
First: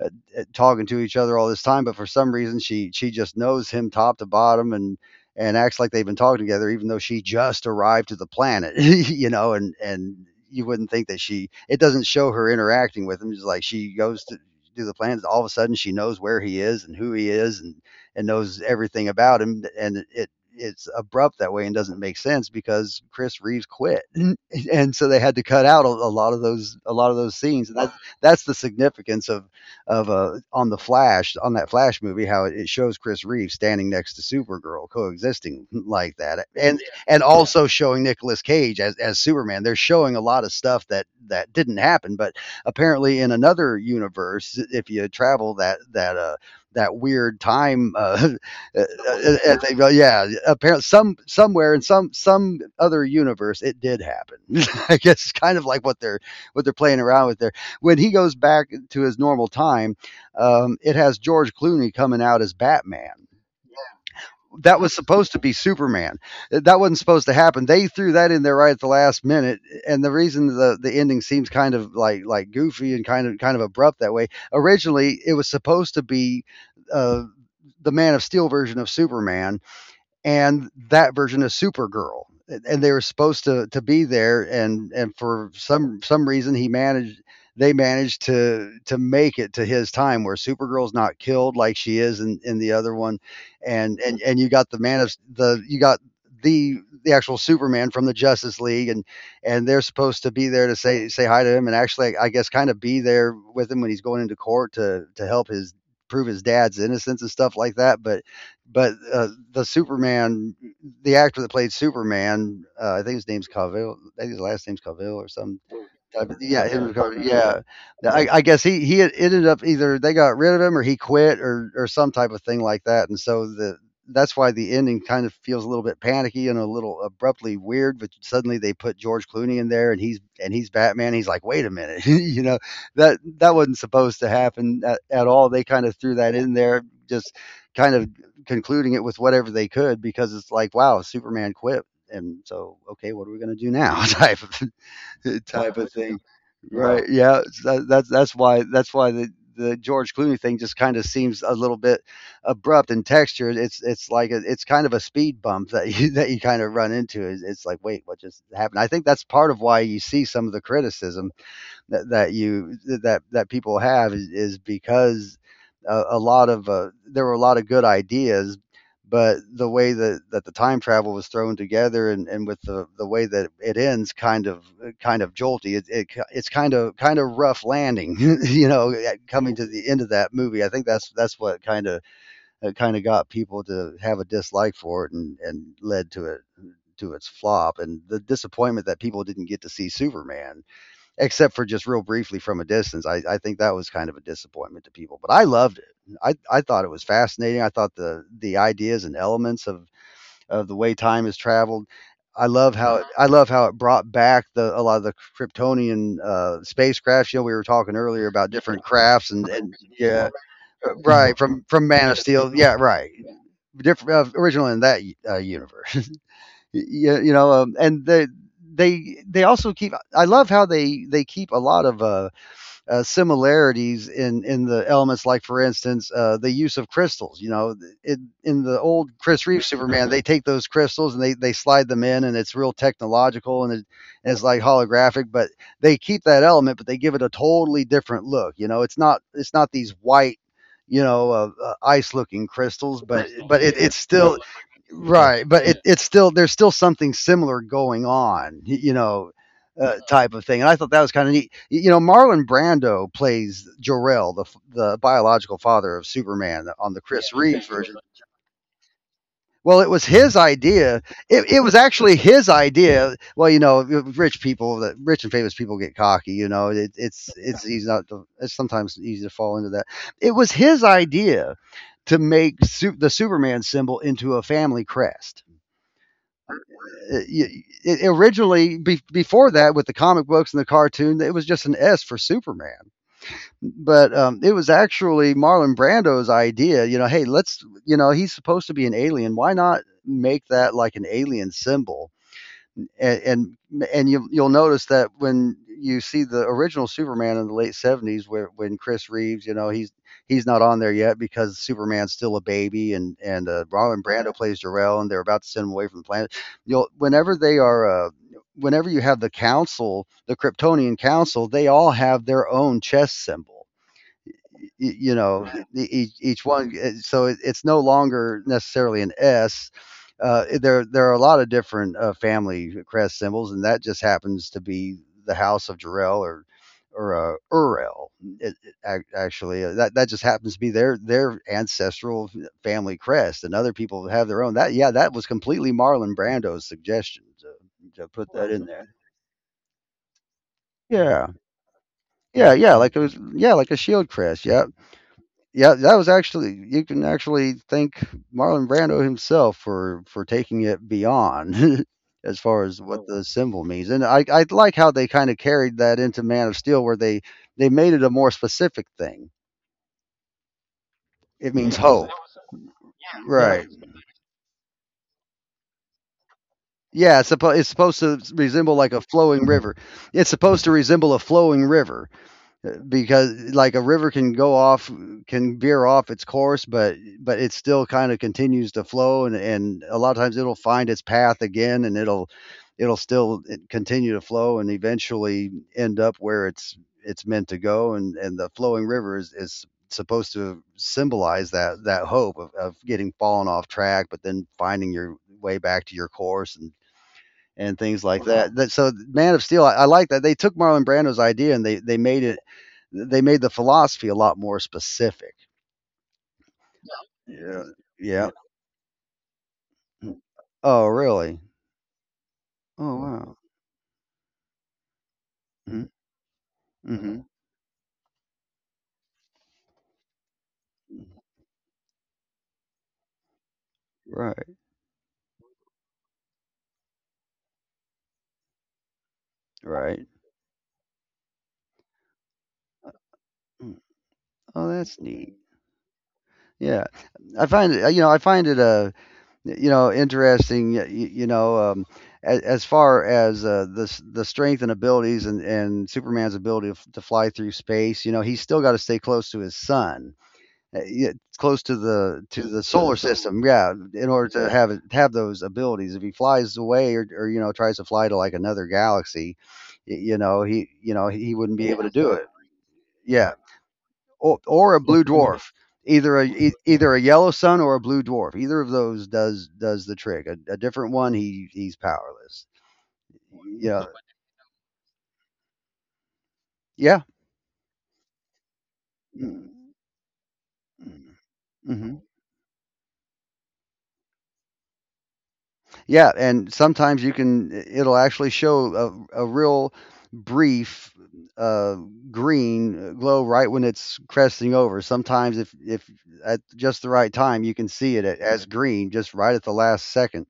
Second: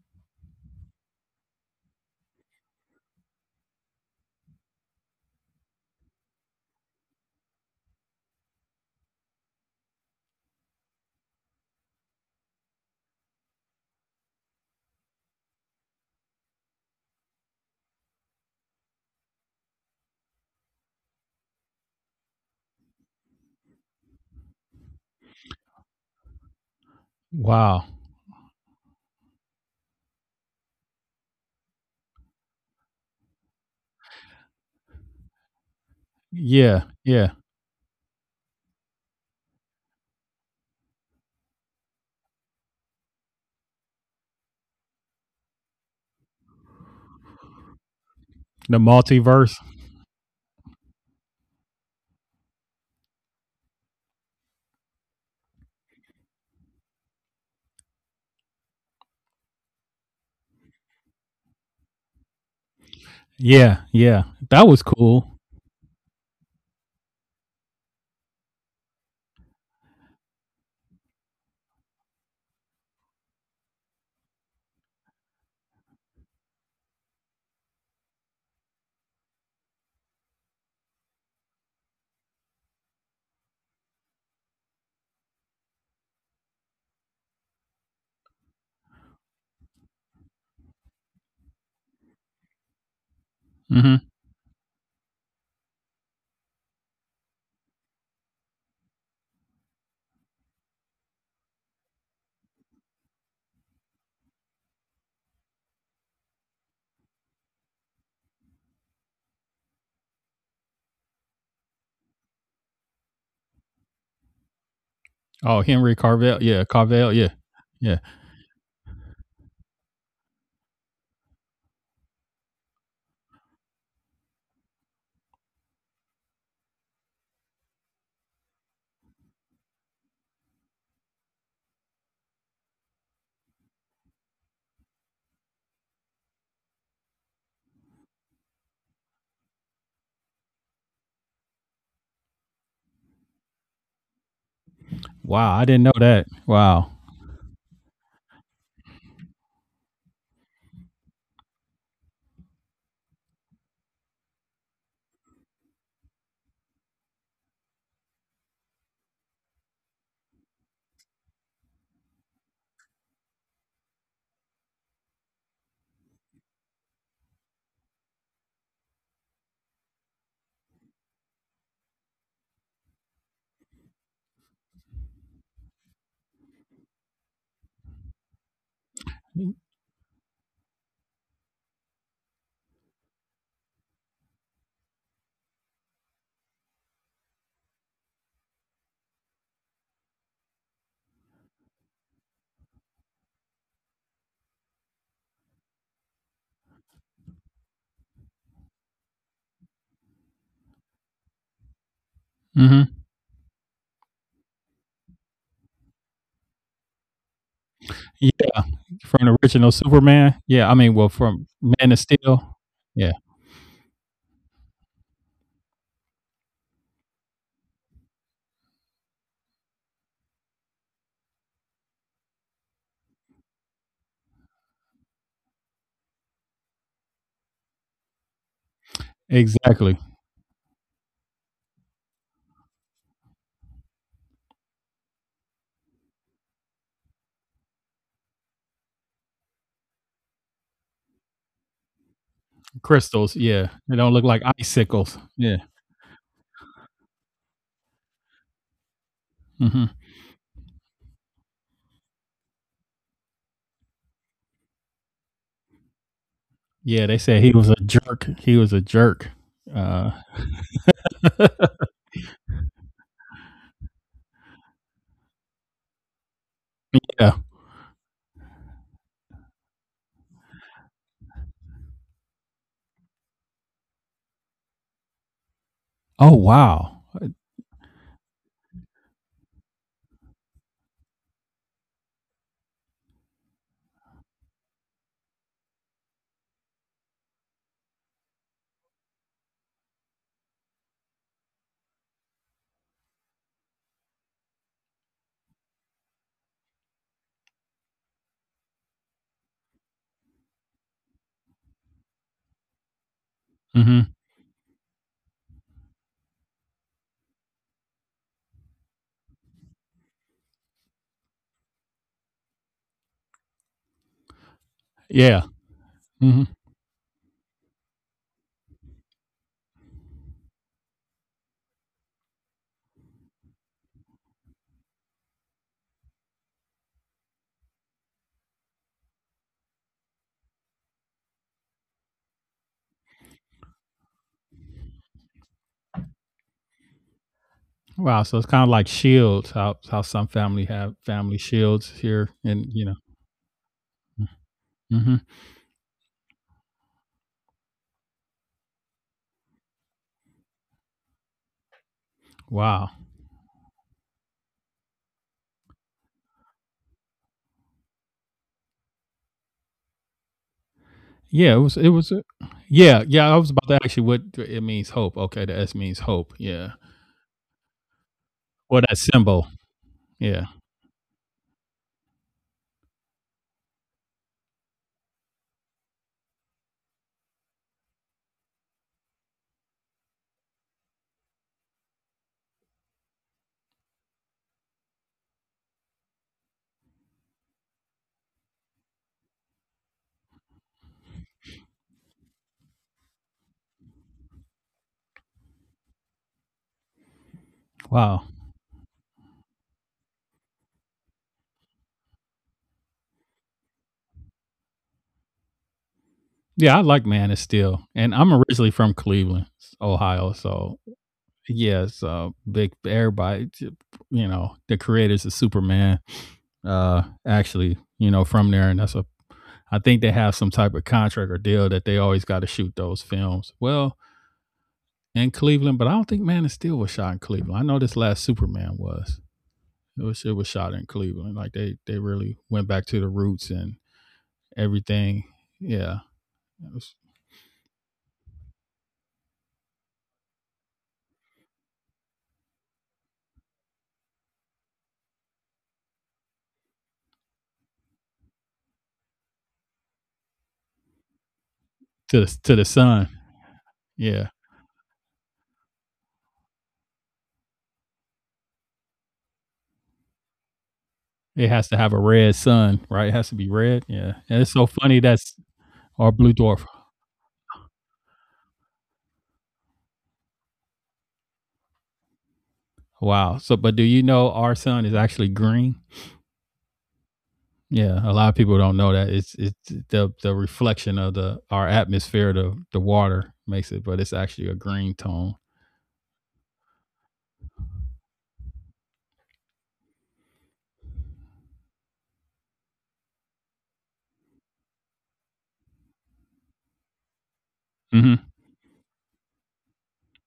uh, uh, talking to each other all this time, but for some reason she she just knows him top to bottom, and and acts like they've been talking together, even though she just arrived to the planet. you know, and and you wouldn't think that, she it doesn't show her interacting with him. It's like she goes to do the planet. All of a sudden she knows where he is and who he is, and and knows everything about him. And it it's abrupt that way and doesn't make sense, because Chris Reeves quit, and so they had to cut out a, a lot of those, a lot of those scenes. And Wow. that's that's the significance of of uh, on the Flash, on that Flash movie, how it, it shows Chris Reeves standing next to Supergirl coexisting like that, and Yeah, and yeah. also showing Nicolas Cage as as Superman. They're showing a lot of stuff that that didn't happen, but apparently in another universe, if you travel that that uh that weird time. Uh, The uh, uh, multiverse. uh, uh, yeah, apparently some somewhere in some some other universe it did happen. I guess it's kind of like what they're what they're playing around with there. When he goes back to his normal time, um, it has George Clooney coming out as Batman Yeah, yeah. That that was was supposed cool. to be Superman. That wasn't supposed to happen. They threw that in there right at the last minute, and the reason, the the ending seems kind of like like goofy and kind of kind of abrupt that way. Originally, it was supposed to be uh, the Man of Steel version of Superman, and that version of Supergirl, and they were supposed to to be there, and and for some some reason he managed they managed to to make it to his time, where Supergirl's not killed like she is in, in the other one. and Hmm. and and you got the man of the you got the the actual Superman from the Justice League, and and they're supposed to be there to say say hi to him, and actually, I guess, kind of be there with him when he's going into court, to to help his prove his dad's innocence and stuff like that, but but uh, the Superman, the actor that played Superman, uh, I think his name's Cavill. I think his last name's Cavill or Oh, something. Henry I Carvell. mean, Yeah, yeah, he was Carvell. covered. Yeah, Yeah, yeah. I, I guess he he had- ended up, either they got rid of him, or he quit, or or some type of thing like that, and so the that's why the ending kind of feels a little bit panicky and a little abruptly weird. But suddenly they put George Clooney in there, and he's and he's Batman. He's like, wait a minute, you know that that wasn't supposed to happen at, at all. They kind of threw that in there, just kind of concluding it with whatever they could, because it's like, wow, Superman quit. And so, okay, what are we going to do now? Type of Wow, I type didn't know of thing. that. Wow. Right. Yeah. Yeah. That, that's that's why that's why the the George Clooney thing just kind of seems a little bit abrupt in texture. It's it's like a, it's kind of a speed bump that you that you kind of run into. It's, it's like, wait, what just happened? I think that's part of why you see some of the criticism that, that you that that people have, is, is because a, a lot of uh, there were a lot of good ideas, but the way that, that the time travel was thrown together, and, and with the, the way that it ends, kind of kind of jolty, it, it it's kind of, kind of rough landing, you know coming to the end of that movie. I think that's that's what kind of uh, kind of got people to have a dislike for it, and, and led to it to its flop, and the disappointment that people didn't get to see Superman, except for just real briefly from a distance. I, I think that was kind of a disappointment to people, but I loved it. I, I thought it was fascinating. I thought the the ideas and elements of of the way time has traveled. I love Hmm. how it, I love how it brought back the a lot of the Kryptonian uh, spacecrafts. You know, we were talking earlier Yeah, about different from crafts, the and, original and yeah, Superman. Yeah, I mean, uh, well, right, from from from Man of Man of Steel. Steel. Yeah, right. Yeah, Different, uh, original in that, uh, universe. Yeah, you know, um, and they they they also keep. I love how they they keep a lot of, uh, uh, similarities in in the elements, like, for instance, uh, the use of crystals. You know it, in the old Chris Reeve exactly. Superman, they take those crystals and they, they slide them in, and it's real technological, and, it, and it's like holographic, but they keep that element, but they give it a totally different look. You know, it's not it's not these white, you know uh, uh, ice looking crystals, but Crystals. but Yeah, it, they it's don't look still, like icicles. Right, Yeah. but it, it's still there's still something similar going on, you know, Hmm. uh, type of thing. And I thought that was kind of neat. You know, Marlon Brando plays Jor-El, the the biological father of Superman on the Yeah, they Chris said he Reeve was a version. jerk. He was a jerk. Well, it was Uh, his idea. It, it was actually his idea. Well, you know, rich people, that rich and famous people get cocky. You know, it, it's yeah. it's easy not to, it's sometimes easy to fall into that. It was his idea to make su- the Superman symbol into a family crest. Oh wow. It, it originally be, before that, with the comic books and the cartoon, it was just an S for Superman. But um, it was actually Marlon Brando's idea. You know hey, let's, you know he's supposed to be an alien, why not make that like an alien symbol? And and, and, you, you'll notice that when you see the original Superman in the late seventies, where when Chris Reeves, you know, he's he's not on there yet, because Superman's still a baby, and and uh, Robin Hmm. Brando plays Jarrell, and they're about to send him away from the planet. You'll whenever they are. Uh, Whenever you have the council, the Kryptonian council, they all have their own chess symbol, y- you Yeah. know e- each each Hmm. one. Uh, so it, it's no longer necessarily an S. uh, there there are a lot of different, uh, family crest symbols, and that just happens to be the house of Jarrell, or or uh, Urel. It, it, ac- actually, uh, that that just happens to be their their ancestral family crest, and other people have their own. That, yeah, that was completely Marlon Brando's suggestion, to, to Wow. put So it's that in kind of there. like shields. How how some family have Yeah, family shields here, yeah, and yeah, you like it was, yeah, like a shield know. crest, yeah. Hmm. Yeah, that was actually, you can actually thank Marlon Brando himself for for taking it beyond, as far as Wow. what the symbol means. And I I like how they kind of carried that into Man of Steel, where they they made it a more specific thing. It Yeah. It means was. It hope. was. a- Yeah. Yeah. Yeah. I was about Right. to ask you what it means. Hope. Okay. The S means hope. Yeah. Yeah, it's supposed it's supposed to resemble Well, like that a symbol. flowing river. It's Yeah. supposed to resemble a flowing river. Uh, because like a river can go off can veer off its course, but but it still kind of continues to flow, and and a lot of times, it'll find its path again, and it'll it'll still, eh, continue to flow and eventually end up where it's it's meant to go. And and the flowing river is, is supposed to symbolize that that hope of, of getting fallen off track, but then finding your way back to your course, and and things like Wow. that. That so Man of Steel, I, I like that they took Marlon Brando's idea, and they they made it they made the philosophy a lot more specific. Yeah. I like Yeah. Manistee, and Yeah. I'm originally from Cleveland, Ohio. So Oh, really? yes, uh, big Oh, wow. everybody, t- you know, the creators of Mhm. Superman, uh, Mhm. actually, you know, from there, and that's a. I think they have some type of contract or deal that they always got to shoot those films. Well, Right. in Cleveland, but I don't think Man of Steel was shot in Cleveland. I know this last Superman was. It Right. was it was shot in Cleveland. Like they they really went back to the roots and Mm. Oh, that's everything. neat. Yeah, it Yeah. was I find it, you know, I find it, uh, you know, interesting, y- you know, um, as, as far as, uh, the s- the strength and abilities, and, and Superman's ability to f- to fly through space. You know, he's still got to stay close to his son, Uh, yeah, close to the to the to to the the solar sun. system. Yeah, in Yeah, order to have it- have those abilities, if he flies away, or, or you know tries to fly to like another galaxy, y- you know he, you know he it wouldn't be has to able to have a do it. red sun, right? It has Yeah, to be red. Yeah, or and it's so or a funny blue that. dwarf, Or either a blue e- dwarf. either a yellow sun or a blue dwarf. Either of those does does the trick. A, a different one, he he's powerless. Wow. So, but Yeah, do you know our sun is actually green? yeah. Yeah, a lot of people don't know that. It's Mm, it's the the reflection of mm. the our Mm-hmm. atmosphere, the the water makes it, but it's actually a green tone. Yeah, and sometimes you can it'll actually show a, a real brief, uh, green glow right when it's cresting over. Sometimes, if if at just the right time, you can see it, a- Hmm. as green, just right at the last second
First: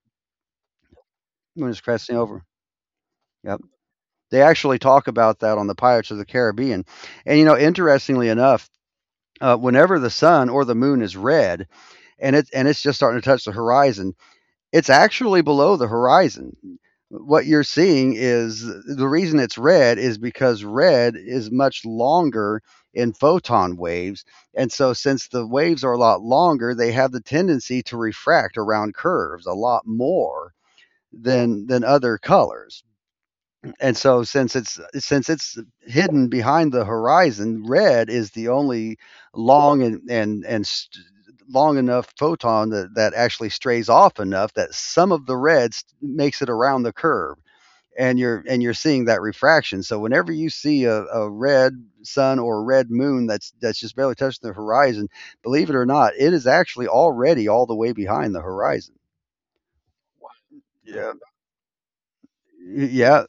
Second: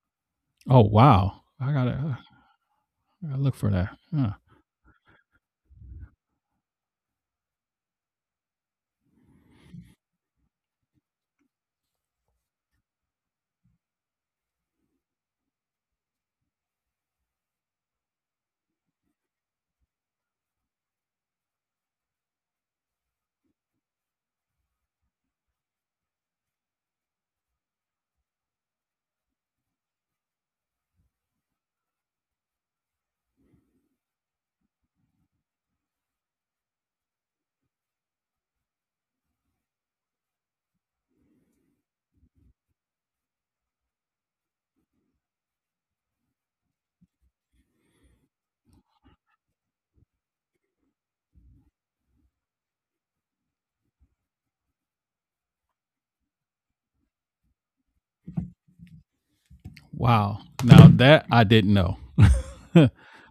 Oh wow! when I it's gotta, uh, cresting over. I gotta look Yep. for that. Huh. They actually talk about that on the Pirates of the Caribbean. And you know, interestingly enough, uh, whenever the sun or the moon is red, and it and it's just starting to touch the horizon, it's actually below the horizon. What you're seeing is, the reason it's red is because red is much longer in photon waves. And so, since the waves are a lot longer, they have the tendency to refract around curves a lot more than, than other colors. And so since it's since it's hidden behind the horizon, red is the only long and and and st- long enough photon that, that actually strays off enough that some of the red st- makes it around the curve, and you're and you're seeing that refraction. So whenever you see a, a red sun or a red moon that's that's just barely touching the horizon, believe it or not, it is actually already all the way behind the horizon. Wow. Now Yeah, that I didn't know. yeah,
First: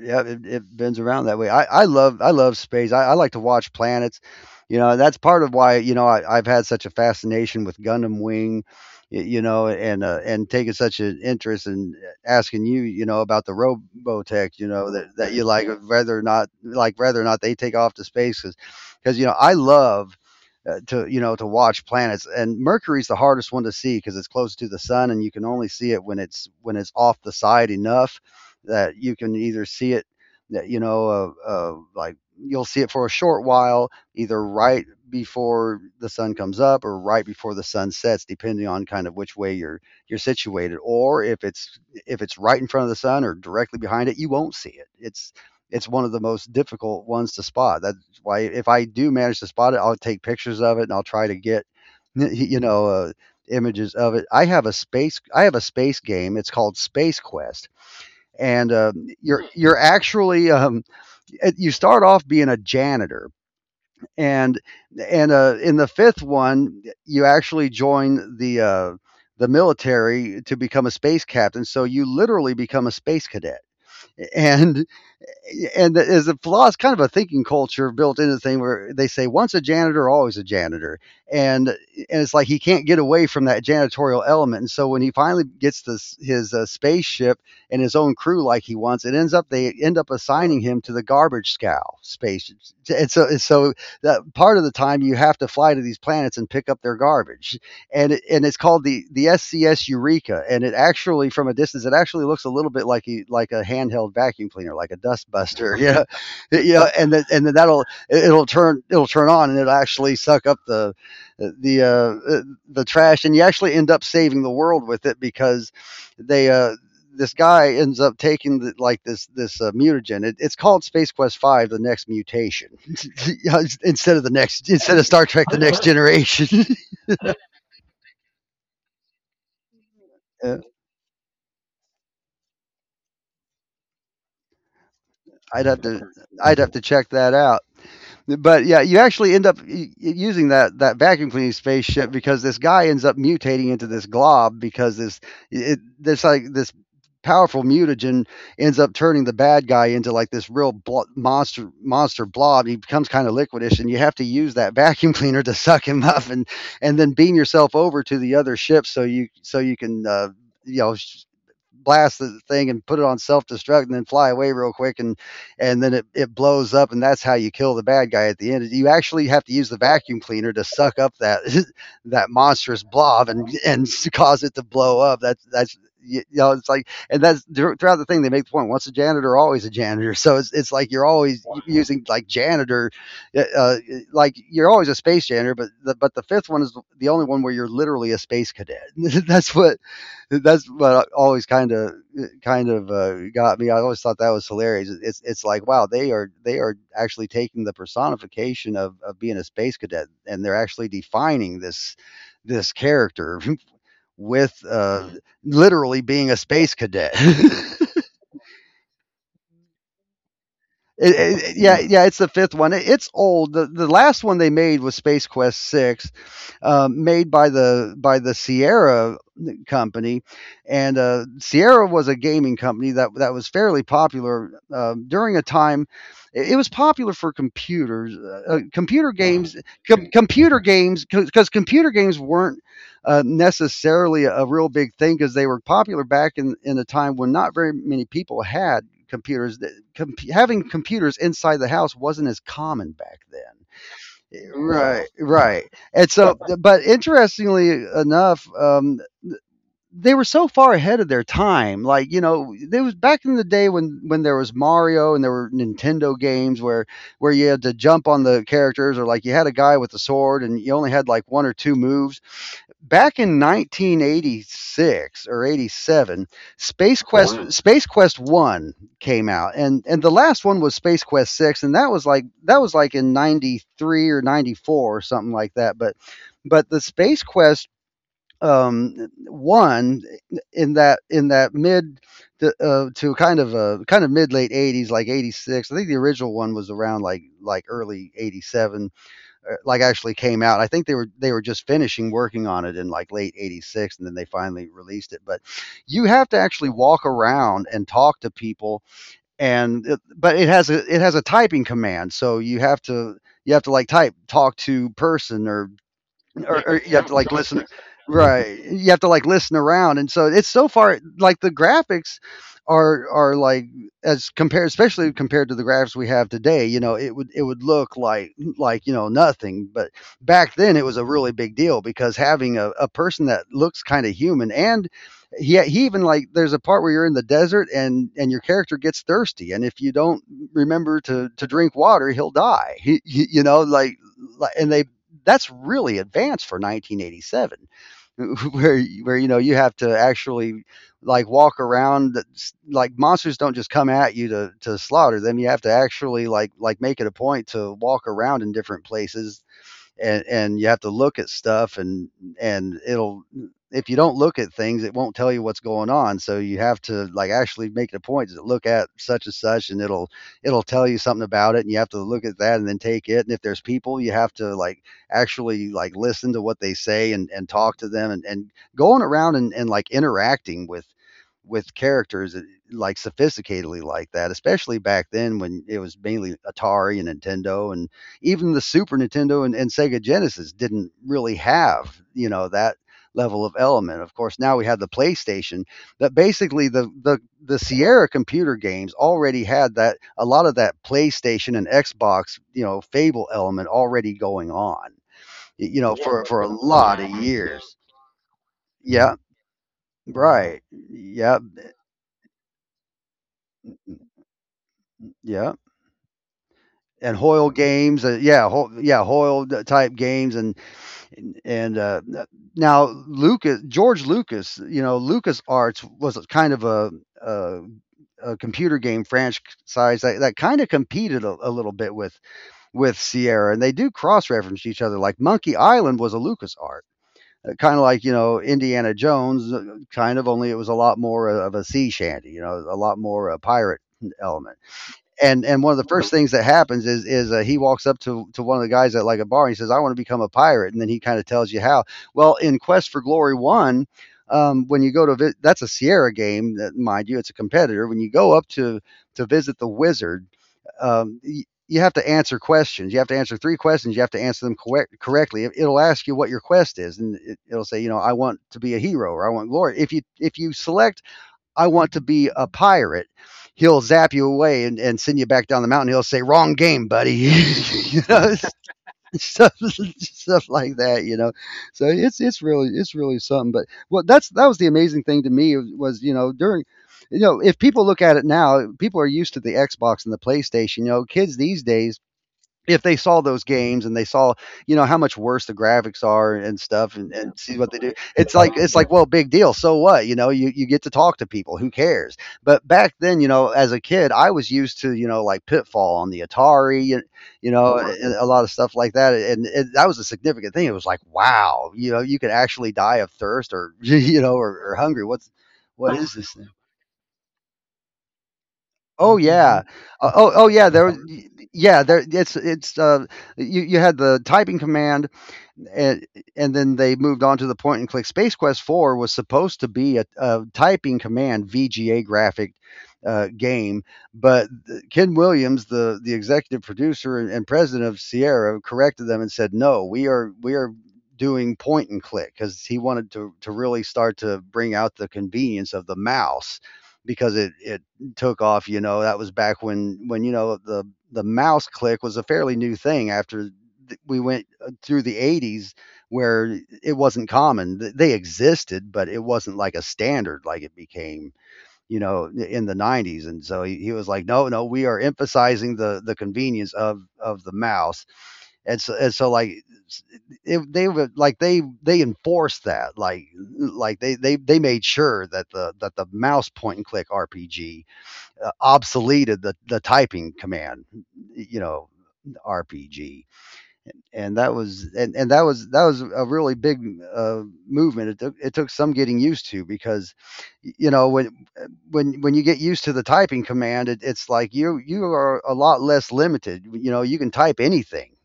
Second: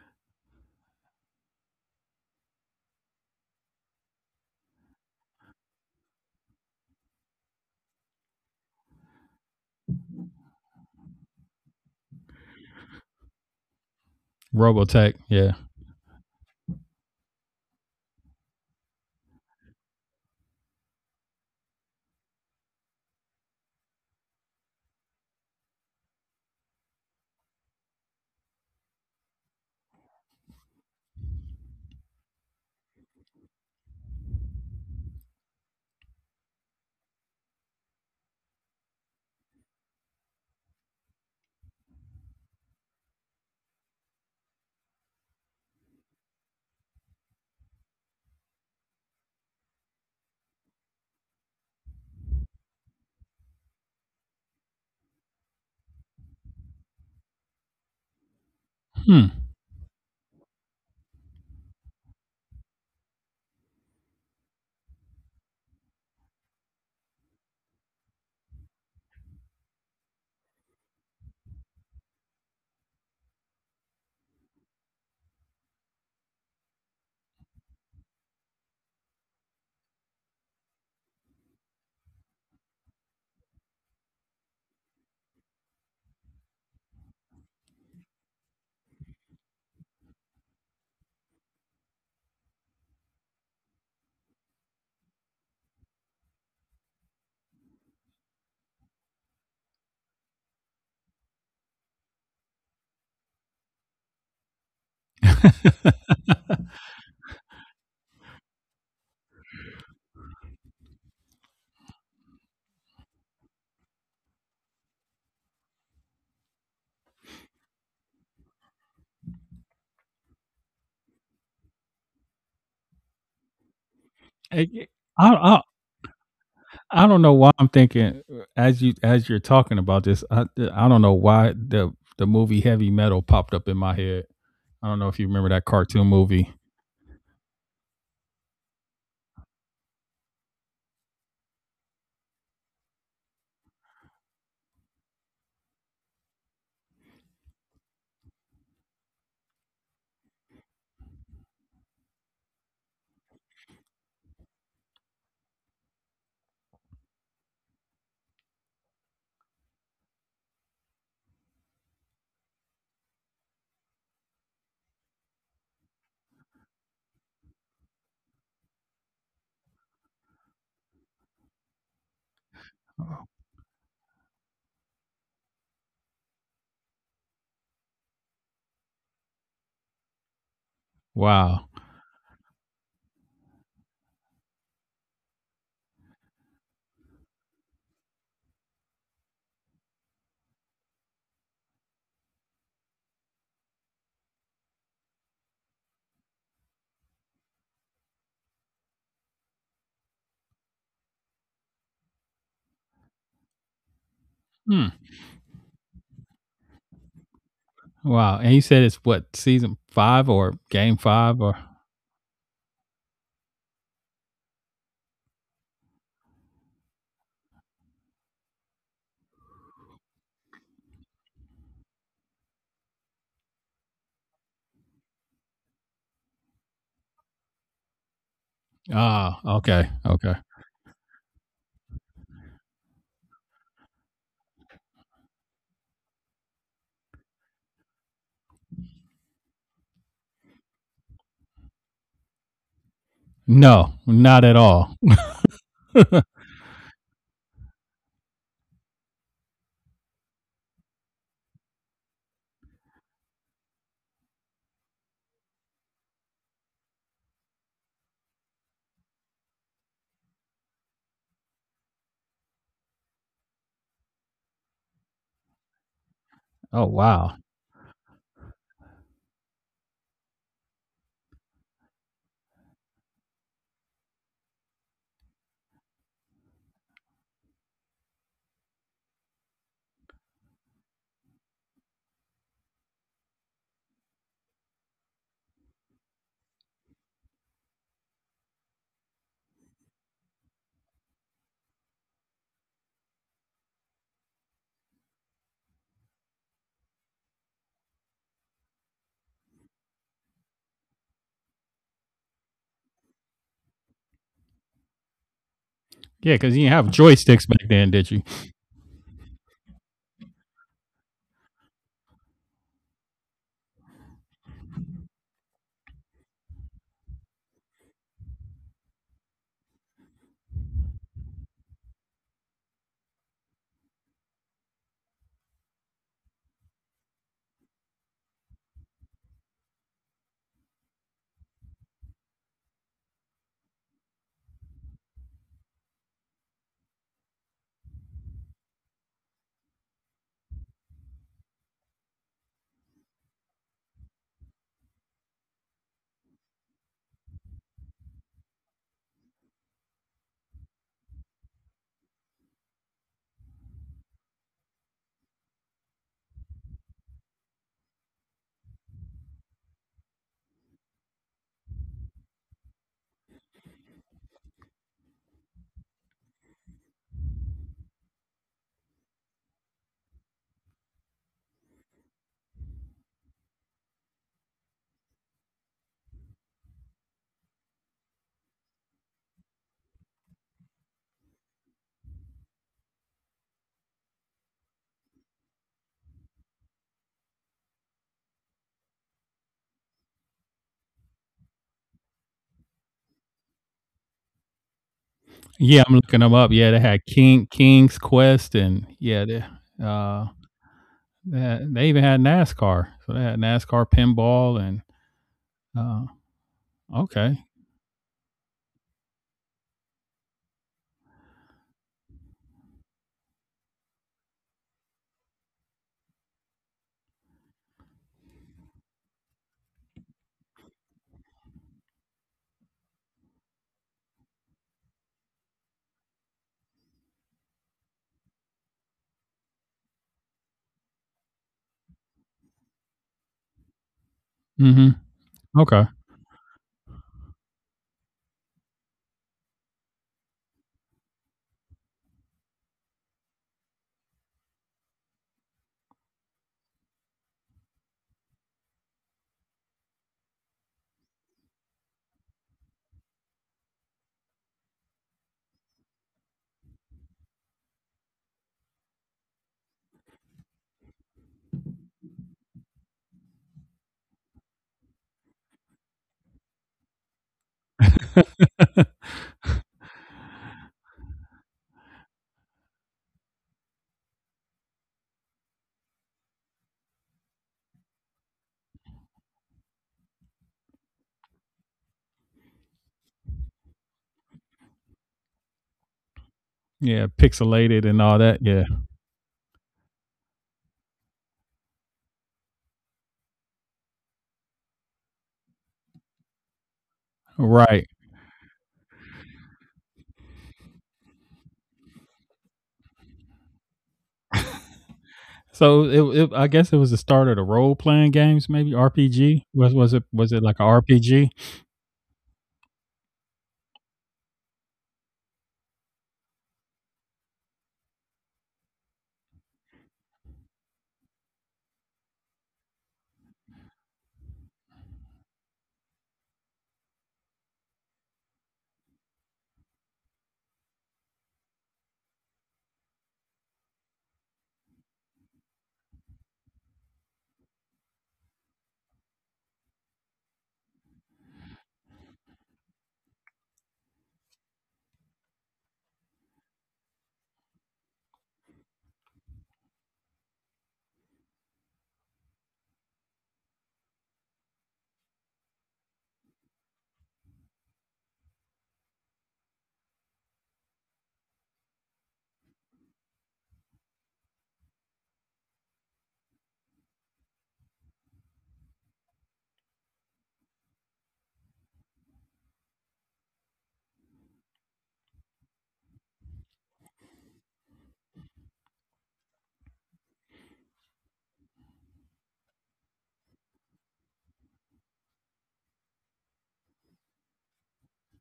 yeah, it, it bends around that way. I, I love I love space. I, I like to watch planets. You know, that's part of why you know I, I've had such a fascination with Gundam Wing. y- You know, and uh, and taking such an interest in asking you, you know, about the Robotech, you know, Robotech. that, that you Yeah. like, whether or not, like, whether or not they take off to space, because you know I love uh, to, you know, to watch planets. And Mercury's the hardest one to see because it's close to the sun, and you can only see it when it's when it's off the side enough that you can either see it, you know uh, uh, like, you'll see it for a short while, either right before the sun comes up or right before the sun sets, depending on kind of which way you're you're situated. Or if it's if it's right in front of the sun or directly behind it, you won't see it. It's it's one of the most difficult ones to spot. That why if I do manage to spot it, I'll take pictures of it, and I'll try to get, you know uh, images of it. I have a space I have a space game. It's called Space Quest. And um, Hmm. you're you're actually um, you start off being a janitor, and and uh, in the fifth one, you actually join the uh, the military to become a space captain. So you literally become a space cadet, and and as a flaw, it's kind of a thinking culture built into the thing where they say once a janitor, always a janitor. And and it's like he can't get away from that janitorial element. And so when he finally gets this his uh, spaceship and his own crew, like he wants, it ends up they end up assigning him to the garbage scow space. And so and so that part of the time, you have to fly to these planets and pick up their garbage. And it, and it's called the the S C S Eureka, and it actually, from a distance, it actually looks a little bit like a like a handheld vacuum cleaner, like a dust buster, yeah, yeah, and that and then that'll it- will turn it'll turn on and it'll actually suck up the the uh, the trash. And you actually end up saving the world with it because they uh this guy ends up taking the, like, this this uh, mutagen. It, it's called Space Quest Five: The Next Mutation, instead of the next I, instead of Star Trek: The I Next Generation. I don't know why I'm thinking as you as you're talking about this. I Yeah. I don't know why the the movie Heavy Metal popped up in my head. I don't know if you remember that I'd have to cartoon movie. I'd have to check that out. But yeah, you actually end up u- using that that vacuum cleaning spaceship because this guy ends up mutating into this glob. Because this it, this like this powerful mutagen ends up turning the bad guy into like this real blo- monster monster blob. He becomes kind of liquidish, and you have to use that vacuum cleaner to suck him up, and and then beam yourself over to the other ship so you so you can uh, you know sh- blast the thing and put it on self destruct and then fly away real quick. And and then it, it blows up, and that's how you kill the bad guy at the end. You actually have to use the vacuum cleaner to suck up that that monstrous blob and and cause it to blow up. That's that's you know it's like, and that's throughout the thing. They make the point once a janitor, always a janitor. So it's, it's like you're always Wow. using, like, janitor uh, like you're always a space janitor. But the, but the fifth one is the only one where you're literally a space cadet. that's what that's what always kind of kind of uh, got me. I always thought that was hilarious. It's it's like, wow, they are they are actually taking the personification of of being a space cadet, and they're actually defining this this character with Hmm. uh, literally being a space cadet. Wow. And you said it's what, season five or game It, five it, or. yeah, yeah, it's the fifth one. It, it's old. The, the last one they made was Space Quest Six, um, made by the by the Sierra company. And uh, Sierra was a gaming company that that was fairly popular um, during a time. It, it was popular for computers, uh, computer Ah, games, okay, com- okay, computer games, because computer games weren't uh, necessarily a real big thing because they were popular back in in a time when not very many people had computers. That com- having computers inside the house wasn't as common back no, then. not at all. Right, right. And so, but interestingly enough, um they were so far ahead of their time. Like, you know, there was back in the day when when there was Mario and there were Nintendo games where where you had to jump on the characters, or like you had a guy with a sword and you only had like one or two moves. Back in nineteen eighty-six or eighty-seven, Oh space, oh, quest, wow. oh, wow, Space Quest one came out. And and the last one was Space Quest six, and that was like that was like in ninety-three or ninety-four or something like that. But but the Space Quest, um one, in that in that mid to, uh, to kind of a kind of mid late eighties, like eighty-six, I think the original one was around, like, like early eighty-seven uh, like actually came out. I think they were they were just finishing working on it in like late 'eighty-six, and then they finally released it. But you have to actually walk around and talk to people, and it, but it has a it has a typing command, so you have to you have to like type talk to person. Or Yeah, because or, you didn't or have you have to like joysticks listen back then, did you? right, you have to like listen around. And so it's so far, like, the graphics are are like, as compared, especially compared to the graphics we have today, you know, it would it would look like like you know, nothing. But back then it was a really big deal because having a, a person that looks kind of human, and he, he even like, there's a part where you're in the desert, and and your character gets thirsty, and if you don't remember to to drink water, he'll die. He, he- you know, like like and they, that's really advanced for nineteen eighty-seven where where you know you have to actually like walk around, like monsters don't just come at you to to slaughter them. You have to actually like like make it a point to walk around in different places, and and you have to look at stuff. and and it'll if you don't look at things, it won't tell you what's going on. So you have to like actually make the a point to look at such and such, and it'll it'll tell you something about it, and you have to look at that and then take it. And if there's people, you have to like actually like listen to what they say, and and talk to them. And and going around and, and like interacting with with characters uh, like sophisticatedly like that, especially back then when it was mainly Atari and Nintendo, and even the Super Nintendo and, and Sega Genesis didn't really have, you know, that level of element. Of course, now we have the PlayStation, that basically the, the, the Sierra computer games already had that, a lot of that PlayStation and Xbox, you know, Fable element already going on, you Yeah, know, I'm looking for, them for a up. Yeah, they lot had of King years. King's Quest, and Yeah, yeah, they uh, right. Yeah, they, had, they even had NASCAR. So they had NASCAR pinball, and yeah. uh, And okay. Hoyle games, uh, yeah, Ho- yeah, Hoyle type games, and and, and uh, now Lucas, George Lucas, you know, Lucas Arts was kind of a, a, a computer game franchise that, that kind of competed a, a little bit with with Sierra, and they do cross reference each other. Like Monkey Island was a Lucas Art, kind of like you know Indiana Jones, uh, kind of only it was a lot more of a sea shanty, you know, a lot more a pirate mm, element. Hmm. And and one of the Okay. first things that happens is is uh, he walks up to to one of the guys at like a bar, and he says, I want to become a pirate. And then he kind of tells you how. Well, in Quest for Glory One, um, when you go to vi- that's a Sierra game, that, mind you, it's a competitor, when you go up to to visit the wizard, um, y- you have to answer questions. You have to answer three questions. You have to answer them correct, correctly. It- It'll ask you what your quest is, and it, it'll say, you know, I want to be a hero or I want glory. If you if you select I want to be a pirate. He'll zap you away and, and send you back down the mountain. He'll say, wrong game, buddy. you know, stuff, stuff like that, you know? So it's, it's really, it's really something. But well, that's, that was the amazing thing to me, was, you know, during, you know, if people look at it now, people are used to the Xbox and the PlayStation, you know, kids these days, if they saw those games and they saw, you know, how much worse the graphics are and stuff Yeah, and, and see what they pixelated do. and all It's that. like Yeah, it's like, well, big deal. So what? You know, you, you get to talk to people. Who cares? But back then, you know, as a kid, I was used to, you know, like Pitfall on the Atari, you, you know, right. and a lot of stuff like that. And it, that was a significant thing. It was like, wow, you know, you could actually die of thirst, or you know, or, or hungry. What's So what is it, it, this? I guess it was the start of the role playing games, maybe Oh R P G. yeah. Was was it Uh, oh was it oh like a yeah. There. was- Um, y- R P G? Yeah. There. It's it's. Uh. You you had the typing command, and and then they moved on to the point and click. Space Quest Four was supposed to be a, a typing command V G A graphic uh, game. But Ken Williams, the the executive producer and president of Sierra, corrected them and said, "No, we are we are doing point and click," because he wanted to, to really start to bring out the convenience of the mouse, because it, it took off. You know, that was back when, when you know, the the mouse click was a fairly new thing after we went through the eighties, where it wasn't common. They existed, but it wasn't like a standard like it became, you know, in the nineties. And so he, he was like, no, no, we are emphasizing the the convenience of of the mouse. And so and so like it, they would like they they enforced that, like, like they they they made sure that the that the mouse point and click R P G uh, obsoleted the the typing command, you know, R P G. and that was and, and that was that was a really big uh, movement. It took it took some getting used to, because, you know, when when when you get used to the typing command, it, it's like you you are a lot less limited. You know, you can type anything,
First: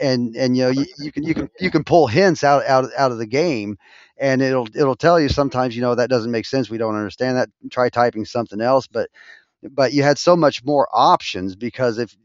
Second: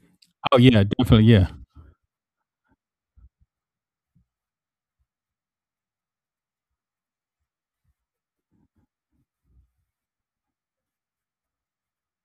and and Oh you know yeah, you, you can definitely you yeah. can you can pull hints out out out of the game, and it'll it'll tell you sometimes, you know, that doesn't make sense. We don't understand that. Try typing something else. But but you had so much more options, because if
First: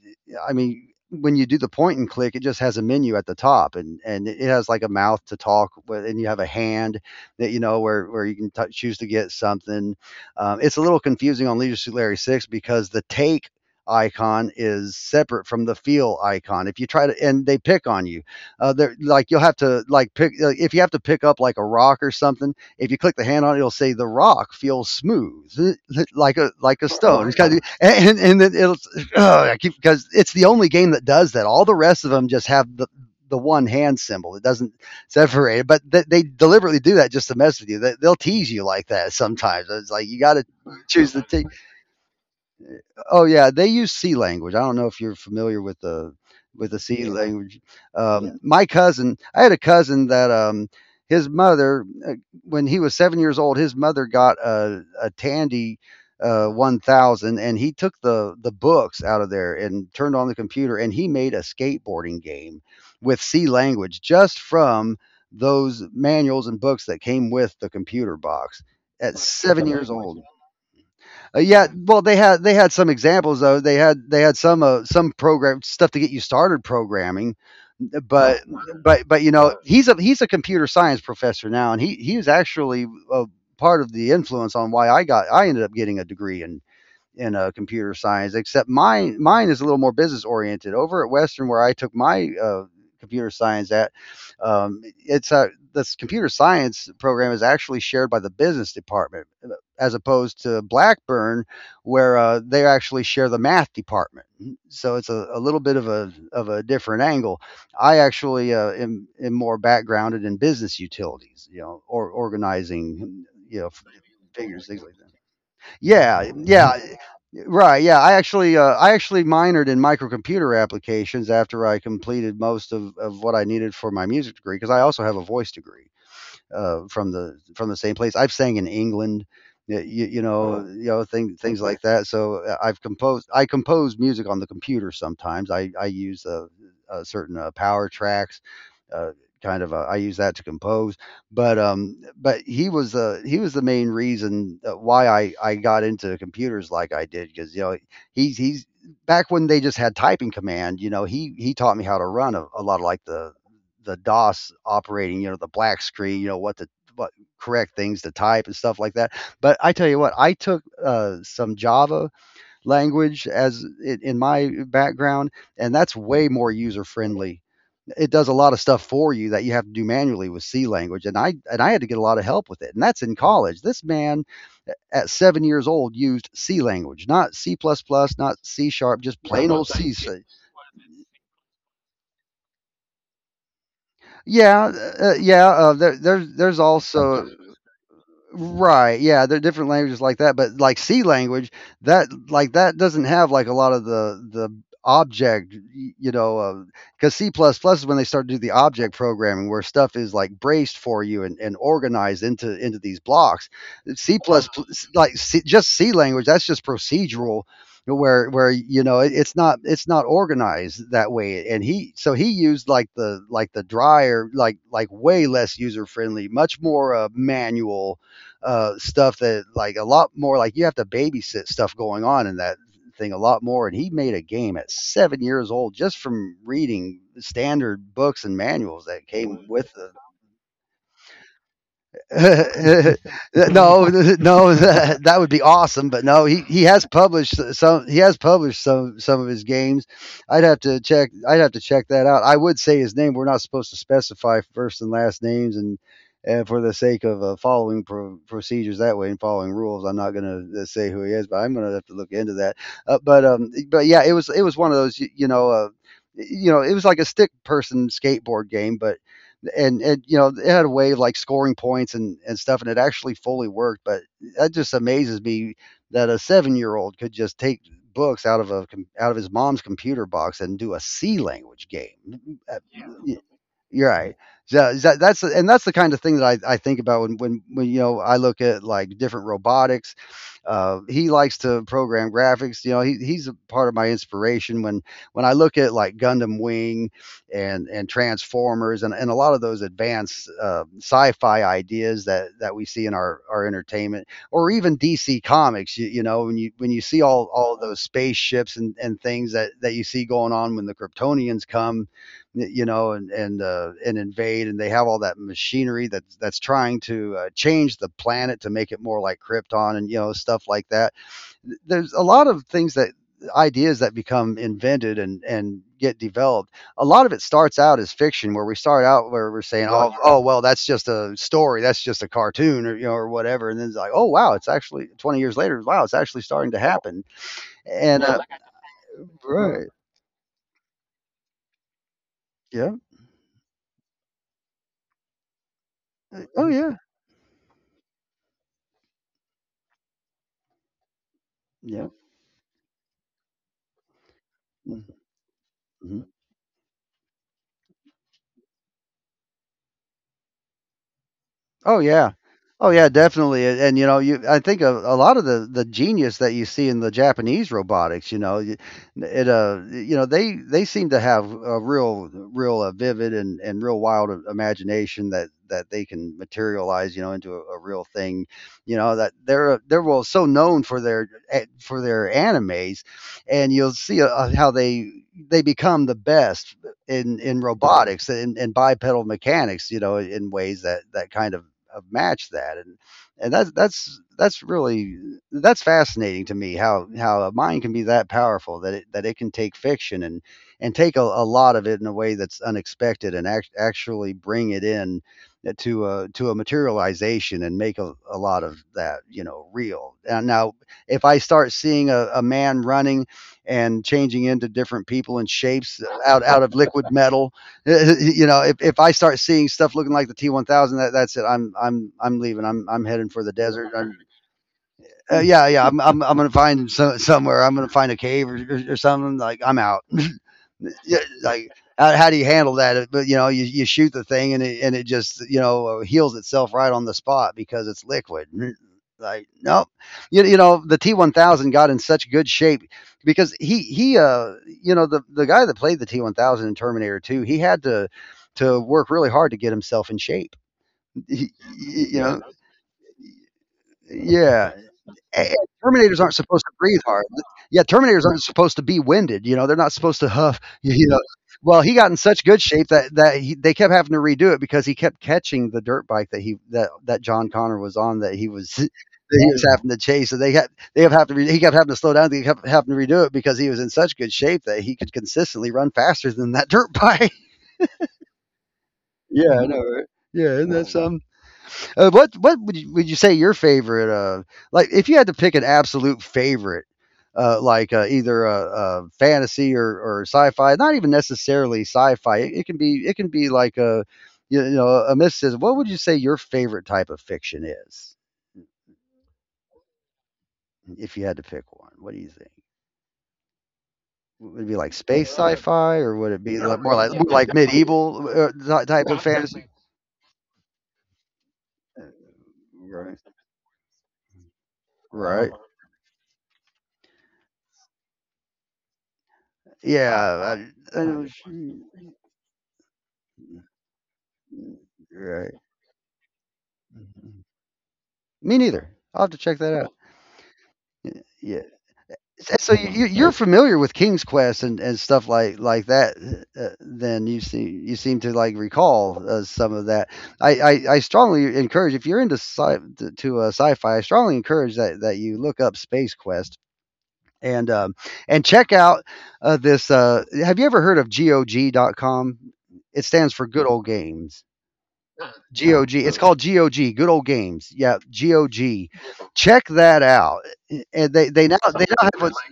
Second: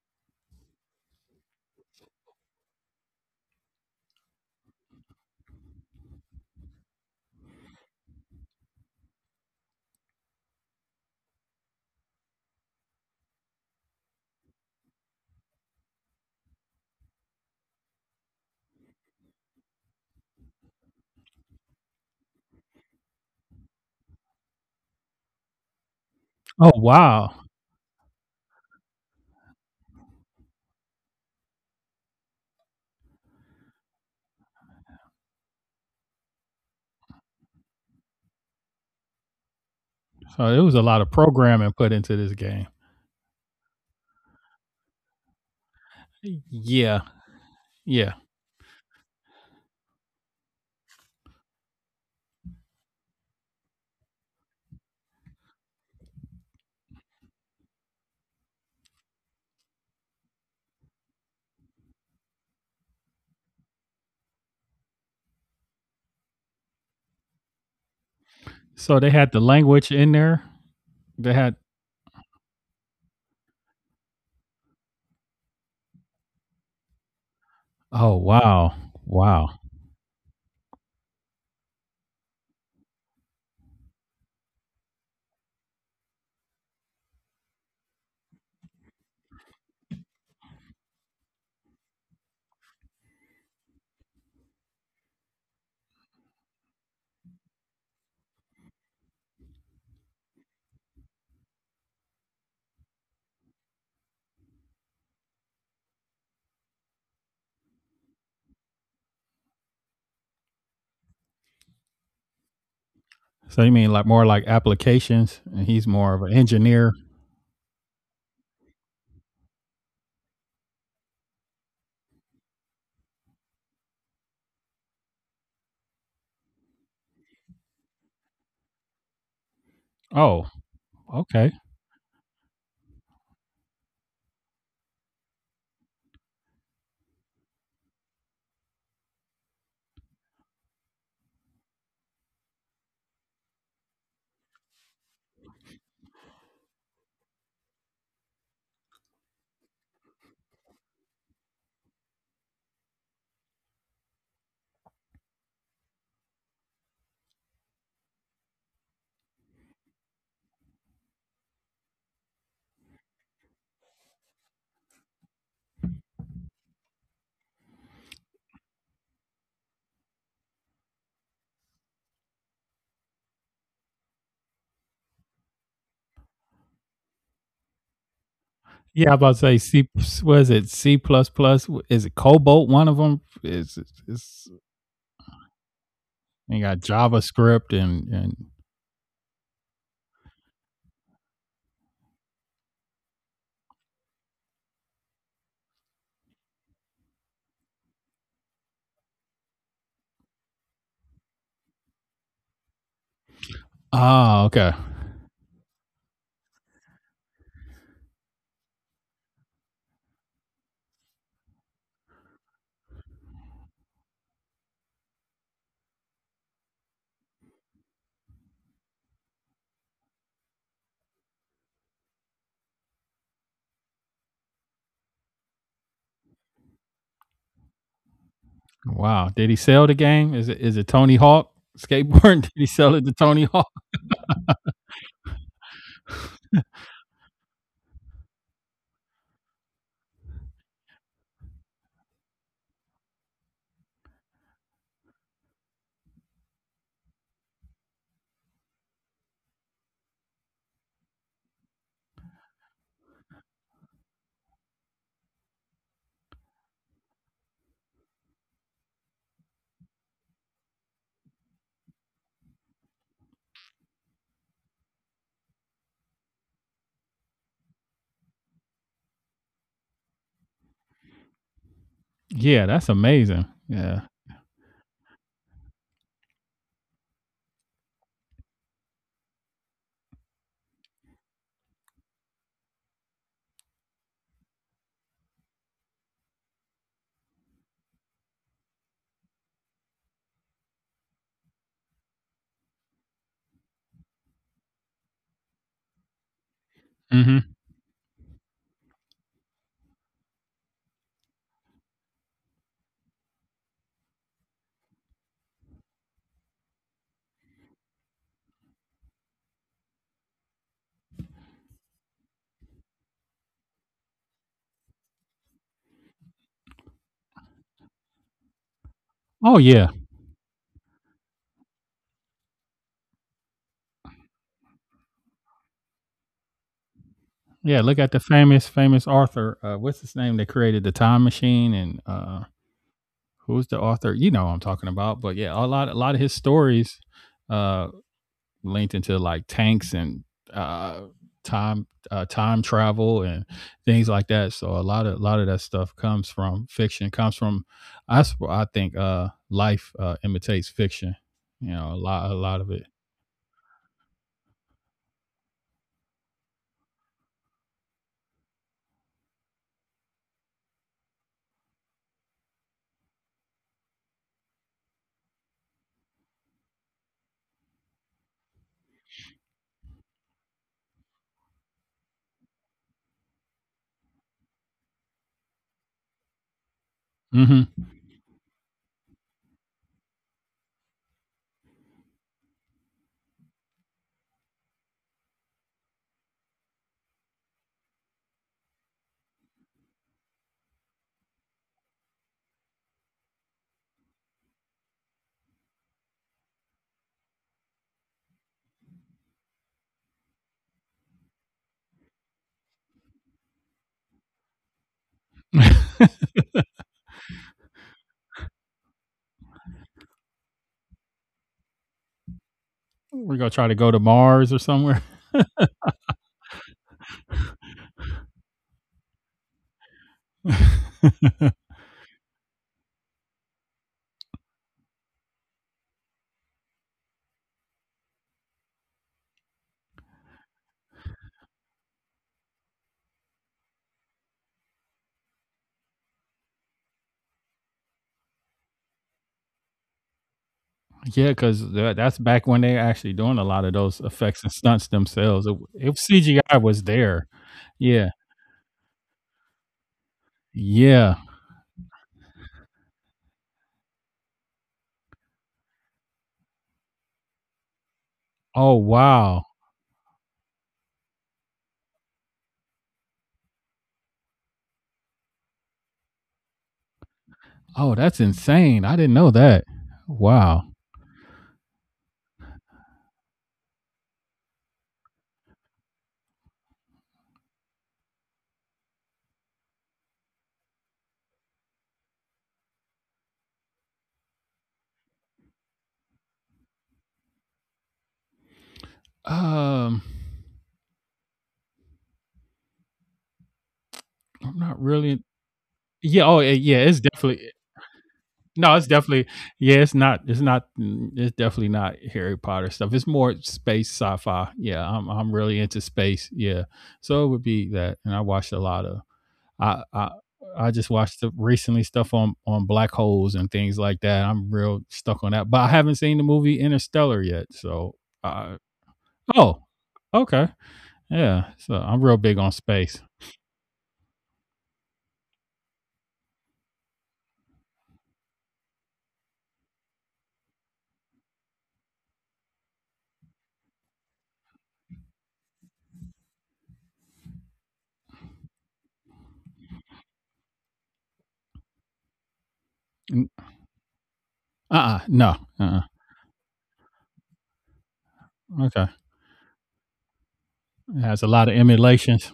I mean, when you do the point and click, it just has a menu at the top, and and it has like a mouth to talk with, and you have a hand that, you know, where where you can t- choose to get something. Um, it's a little confusing on Leisure Suit Larry Six, because the take icon is separate from the feel icon. If you try to and they pick on you uh they're like You'll have to like pick like, if you have to pick up like a rock or something, if you click the hand on it, it'll say the rock feels smooth like a Oh like a stone. It's wow, kind of and and then it'll ugh, I keep because it's the only game that does that. All the rest of them just have the the one hand symbol. It doesn't separate it, but th- they deliberately do that just to mess with you. They, they'll tease you like that sometimes. It's like you got to so there was a lot of choose the t- programming put into this game. Oh, yeah, they use C language. I don't know if you're familiar with the with the Yeah, C language. Um, yeah. Um, my cousin I had a cousin that, um, his mother, uh, when he was seven years old, his mother got a a Tandy, uh, one thousand, and he took the the books out of there and turned on the computer, and he made a skateboarding game with C language just from those manuals and books that came with the computer box So they at had the seven years language in old. there. They Uh, had. Yeah, well, they had they had some examples, though. They had they had some uh, some program stuff to get you started programming, Oh, but wow. but but you know, Wow. he's a he's a computer science professor now, and he he was actually uh part of the influence on why I got I ended up getting a degree in in uh, computer science, except mine mine is a little more business oriented. Over at Western, where I took my uh, computer science at, um, it's uh, this computer science program is actually shared by the business department, uh, as opposed to Blackburn, where uh, they actually share the math department. So it's a, a little bit of a of a different angle. I actually uh, am, am more backgrounded in business utilities, you know, or organizing, you So know, you mean like more like figures, things like that. applications and he's more of Yeah, an yeah, engineer? right. Yeah, I actually, uh, I actually minored in microcomputer applications after I completed most of, of what I needed for my music degree, because I also have a voice degree uh, from the from the same place. I've sang in England, you, you Oh, know, you know thing, okay. things like that. So uh, I've composed I compose music on the computer sometimes. I I use uh uh certain uh, power tracks. Uh, kind of uh, I use that to compose. But um but he was uh he was the main reason uh, why I I got into computers like I did, because, you know, he's he's back when they just had typing command, you know, he he taught me how to run a, a lot of like the the DOS operating, you know, the black screen, you know, what the what correct things to type and stuff like that. But I tell you what, I took uh, some Java language as in, in my background, and that's way more user friendly. It does a lot of stuff for you that you have to do manually with C language, and I and I had to get a lot of help with it. And that's in college. This man at seven years old used C language, not C plus plus, not C sharp, Yeah, I just was plain about to old say C. So, C, was it? C++? Plus plus? Is it Cobalt, one of them? Is is yeah, uh, yeah. Uh, there, there's there's you got also JavaScript and and. right. Yeah, there are different languages like that, but like C language, that like that doesn't have like a lot of the the object, y- you know, because C plus plus is when they start to do the object programming, where stuff is like braced for you, and, and organized into into these blocks. C Oh, plus okay. plus, like C, just C language, that's just procedural, where where you know, it, it's not it's not organized that way. And he, so he used like the like the drier, like, like way less user friendly, much more uh, manual uh, stuff, that like a lot more, like, you have to babysit stuff going on in that thing a lot more, and he made a game at seven years old just from reading standard books and manuals that Wow. came Did he with sell the the game? Is it is it Tony Hawk skateboard? Did he sell it to Tony Hawk? no, no, that, that would be awesome. But no, he, he has published some. He has published some some of his games. I'd have to check. I'd have to check that out. I would say his name. We're not supposed to specify first and last names, and, and for the sake of uh, following pro- procedures that way and following rules, I'm not going to say who he is. But I'm going to have to look into that. Uh, but um, but yeah, it was it was one of those. You, you know, uh, you know, it was like a stick person skateboard game, but and it you know it had a way of like scoring points and and stuff, and it actually fully worked. But that just amazes me that a seven year old could just take books out of a out of his mom's computer box and do a c language game. Yeah, that's amazing. You're Yeah. right. So that, that's and that's the kind of thing that I, I think about when, when when you know I look at like different robotics. Uh, he likes to program graphics. You know, he, he's a part of my inspiration when when I look at like Gundam Wing and and Transformers, and, and a lot of those advanced uh, sci-fi ideas that that we see in our our entertainment or even D C Comics. You, you know, when you when you see all Mhm. all of those spaceships and and things that that you see going on when the Kryptonians come, you know, and and uh, and invade, and they have all that machinery that's that's trying to uh, change the planet to make it more like Krypton, and you know stuff like that. There's a lot of things that ideas that become invented and and get developed. A lot of it starts out as fiction, where we start out where we're Oh, saying, oh yeah. oh well, that's just a story, that's just a cartoon, or you know, or whatever. And then it's like, oh wow, it's actually twenty years later. Wow, it's actually starting to happen, Yeah, look and at uh, the famous, famous author. right. Uh, what's his name that created the time machine? And uh, Yeah. who's the author? You know what I'm talking about. But yeah, a lot, a lot of Uh, his Oh yeah, stories uh, linked into like tanks and uh, yeah. time, uh, time travel and things like that. So Mhm. a lot of, a lot of that stuff comes from fiction. Comes from, I, sp- I think, uh, life uh, imitates fiction. You Oh know, A yeah. lot, a lot of Oh it. yeah, definitely. And, and you know, you I think a, a lot of the the genius that you see in the Japanese robotics, you know, y- it uh you know, they they seem to have a real real uh, vivid and and real wild i- imagination that that they can materialize, you know, into a, a real thing. You know that they're they're well so known for their a- for their animes, and you'll see uh, how they they become the best in in hmm robotics, and, and bipedal mechanics, you know, in ways that that kind of of match that. And and that's that's that's really, that's fascinating to me how how a mind can be that powerful that it that it can take fiction and and take a, a lot of it in a way that's unexpected, and act, actually bring it in uh, to a to a materialization, and make a, a lot of that, you know real. And now, if I start seeing a, a man running and changing into different people and shapes out out of liquid metal, you know, if, if I start seeing stuff looking like the T one thousand, that, that's it. I'm I'm I'm leaving. I'm I'm heading for the We're gonna desert. try to go I'm, to Mars or somewhere. uh, yeah, yeah. I'm I'm I'm gonna find some somewhere. I'm gonna find a cave, or, or, or something. Like, I'm out. Yeah, like, how, how do you handle that? But you know, you, you shoot the thing and it and it just, you know uh, heals itself right on the spot because it's liquid. Like, nope. You, you know the T one thousand got in such good shape because he he uh you know, the the guy that played the T one thousand in Terminator two, he had to to work really hard to get himself in shape. Yeah, He- because you Yeah. that's know, back when they actually doing a lot of those effects and yeah, stunts a and themselves. It w- If Terminators aren't supposed to C G I breathe was hard. there, Yeah, Terminators yeah, aren't supposed to be winded, you know, they're not supposed to huff. y you know. yeah. Well, he got in such good shape that that he, they kept having to redo it because he kept catching the dirt bike that he, that that John Connor was on, that he was Oh that he was wow. having to chase. So they had they have have to re, he kept having to slow down. They kept having to redo it because he was in such good shape that he could consistently run faster than that dirt bike. Oh, that's insane. I didn't know Yeah, I know, that. right? Yeah, isn't Wow. that some? Uh, what what would you, would you say your favorite? Uh, like, if you had to pick an absolute favorite, uh, like uh, either uh, uh, fantasy, or, or sci-fi. Not even necessarily sci-fi. It, it can be, it can be like a, you know, a mysticism. What would you say your favorite type of fiction is? Um, If you had to pick one, what do you think? Would it I'm be like not space really. sci-fi, or would Yeah. it Oh, be eh, like, yeah. more like It's more like definitely. medieval, uh, ty- No, it's type of definitely fantasy? Uh, yeah. It's not. It's not. mm, It's definitely not Harry Potter stuff. Right. It's more space sci-fi. Yeah, I'm. I'm Right. really into space. Yeah, so it would be that. And I watched a lot of. I. I. Yeah. I I, I, just know, watched the she- recently stuff on on black holes and things like that. I'm real stuck on right. that, but I haven't seen the movie Interstellar Mm-hmm. yet. So, Me uh, neither. I'll have to check that oh, out. okay, Y- Yeah. yeah. So I'm real big S- on So you, you- space. you're familiar with King's Quest, and, and stuff like like that. Uh, then you seem, you seem to like recall, uh, some of that. I, I, I strongly encourage, if you're into sci, to, to uh, sci-fi. I strongly encourage that, that you look up Space Quest, and um, and check out, uh, this. Uh, have you ever heard of G O G dot com? It stands for Uh, Good Old Games. uh no, uh, G O G. It's called G O G. Good old games. Yeah, uh G O G. okay. Check that out. And It they has a they now lot of they now have a, emulations.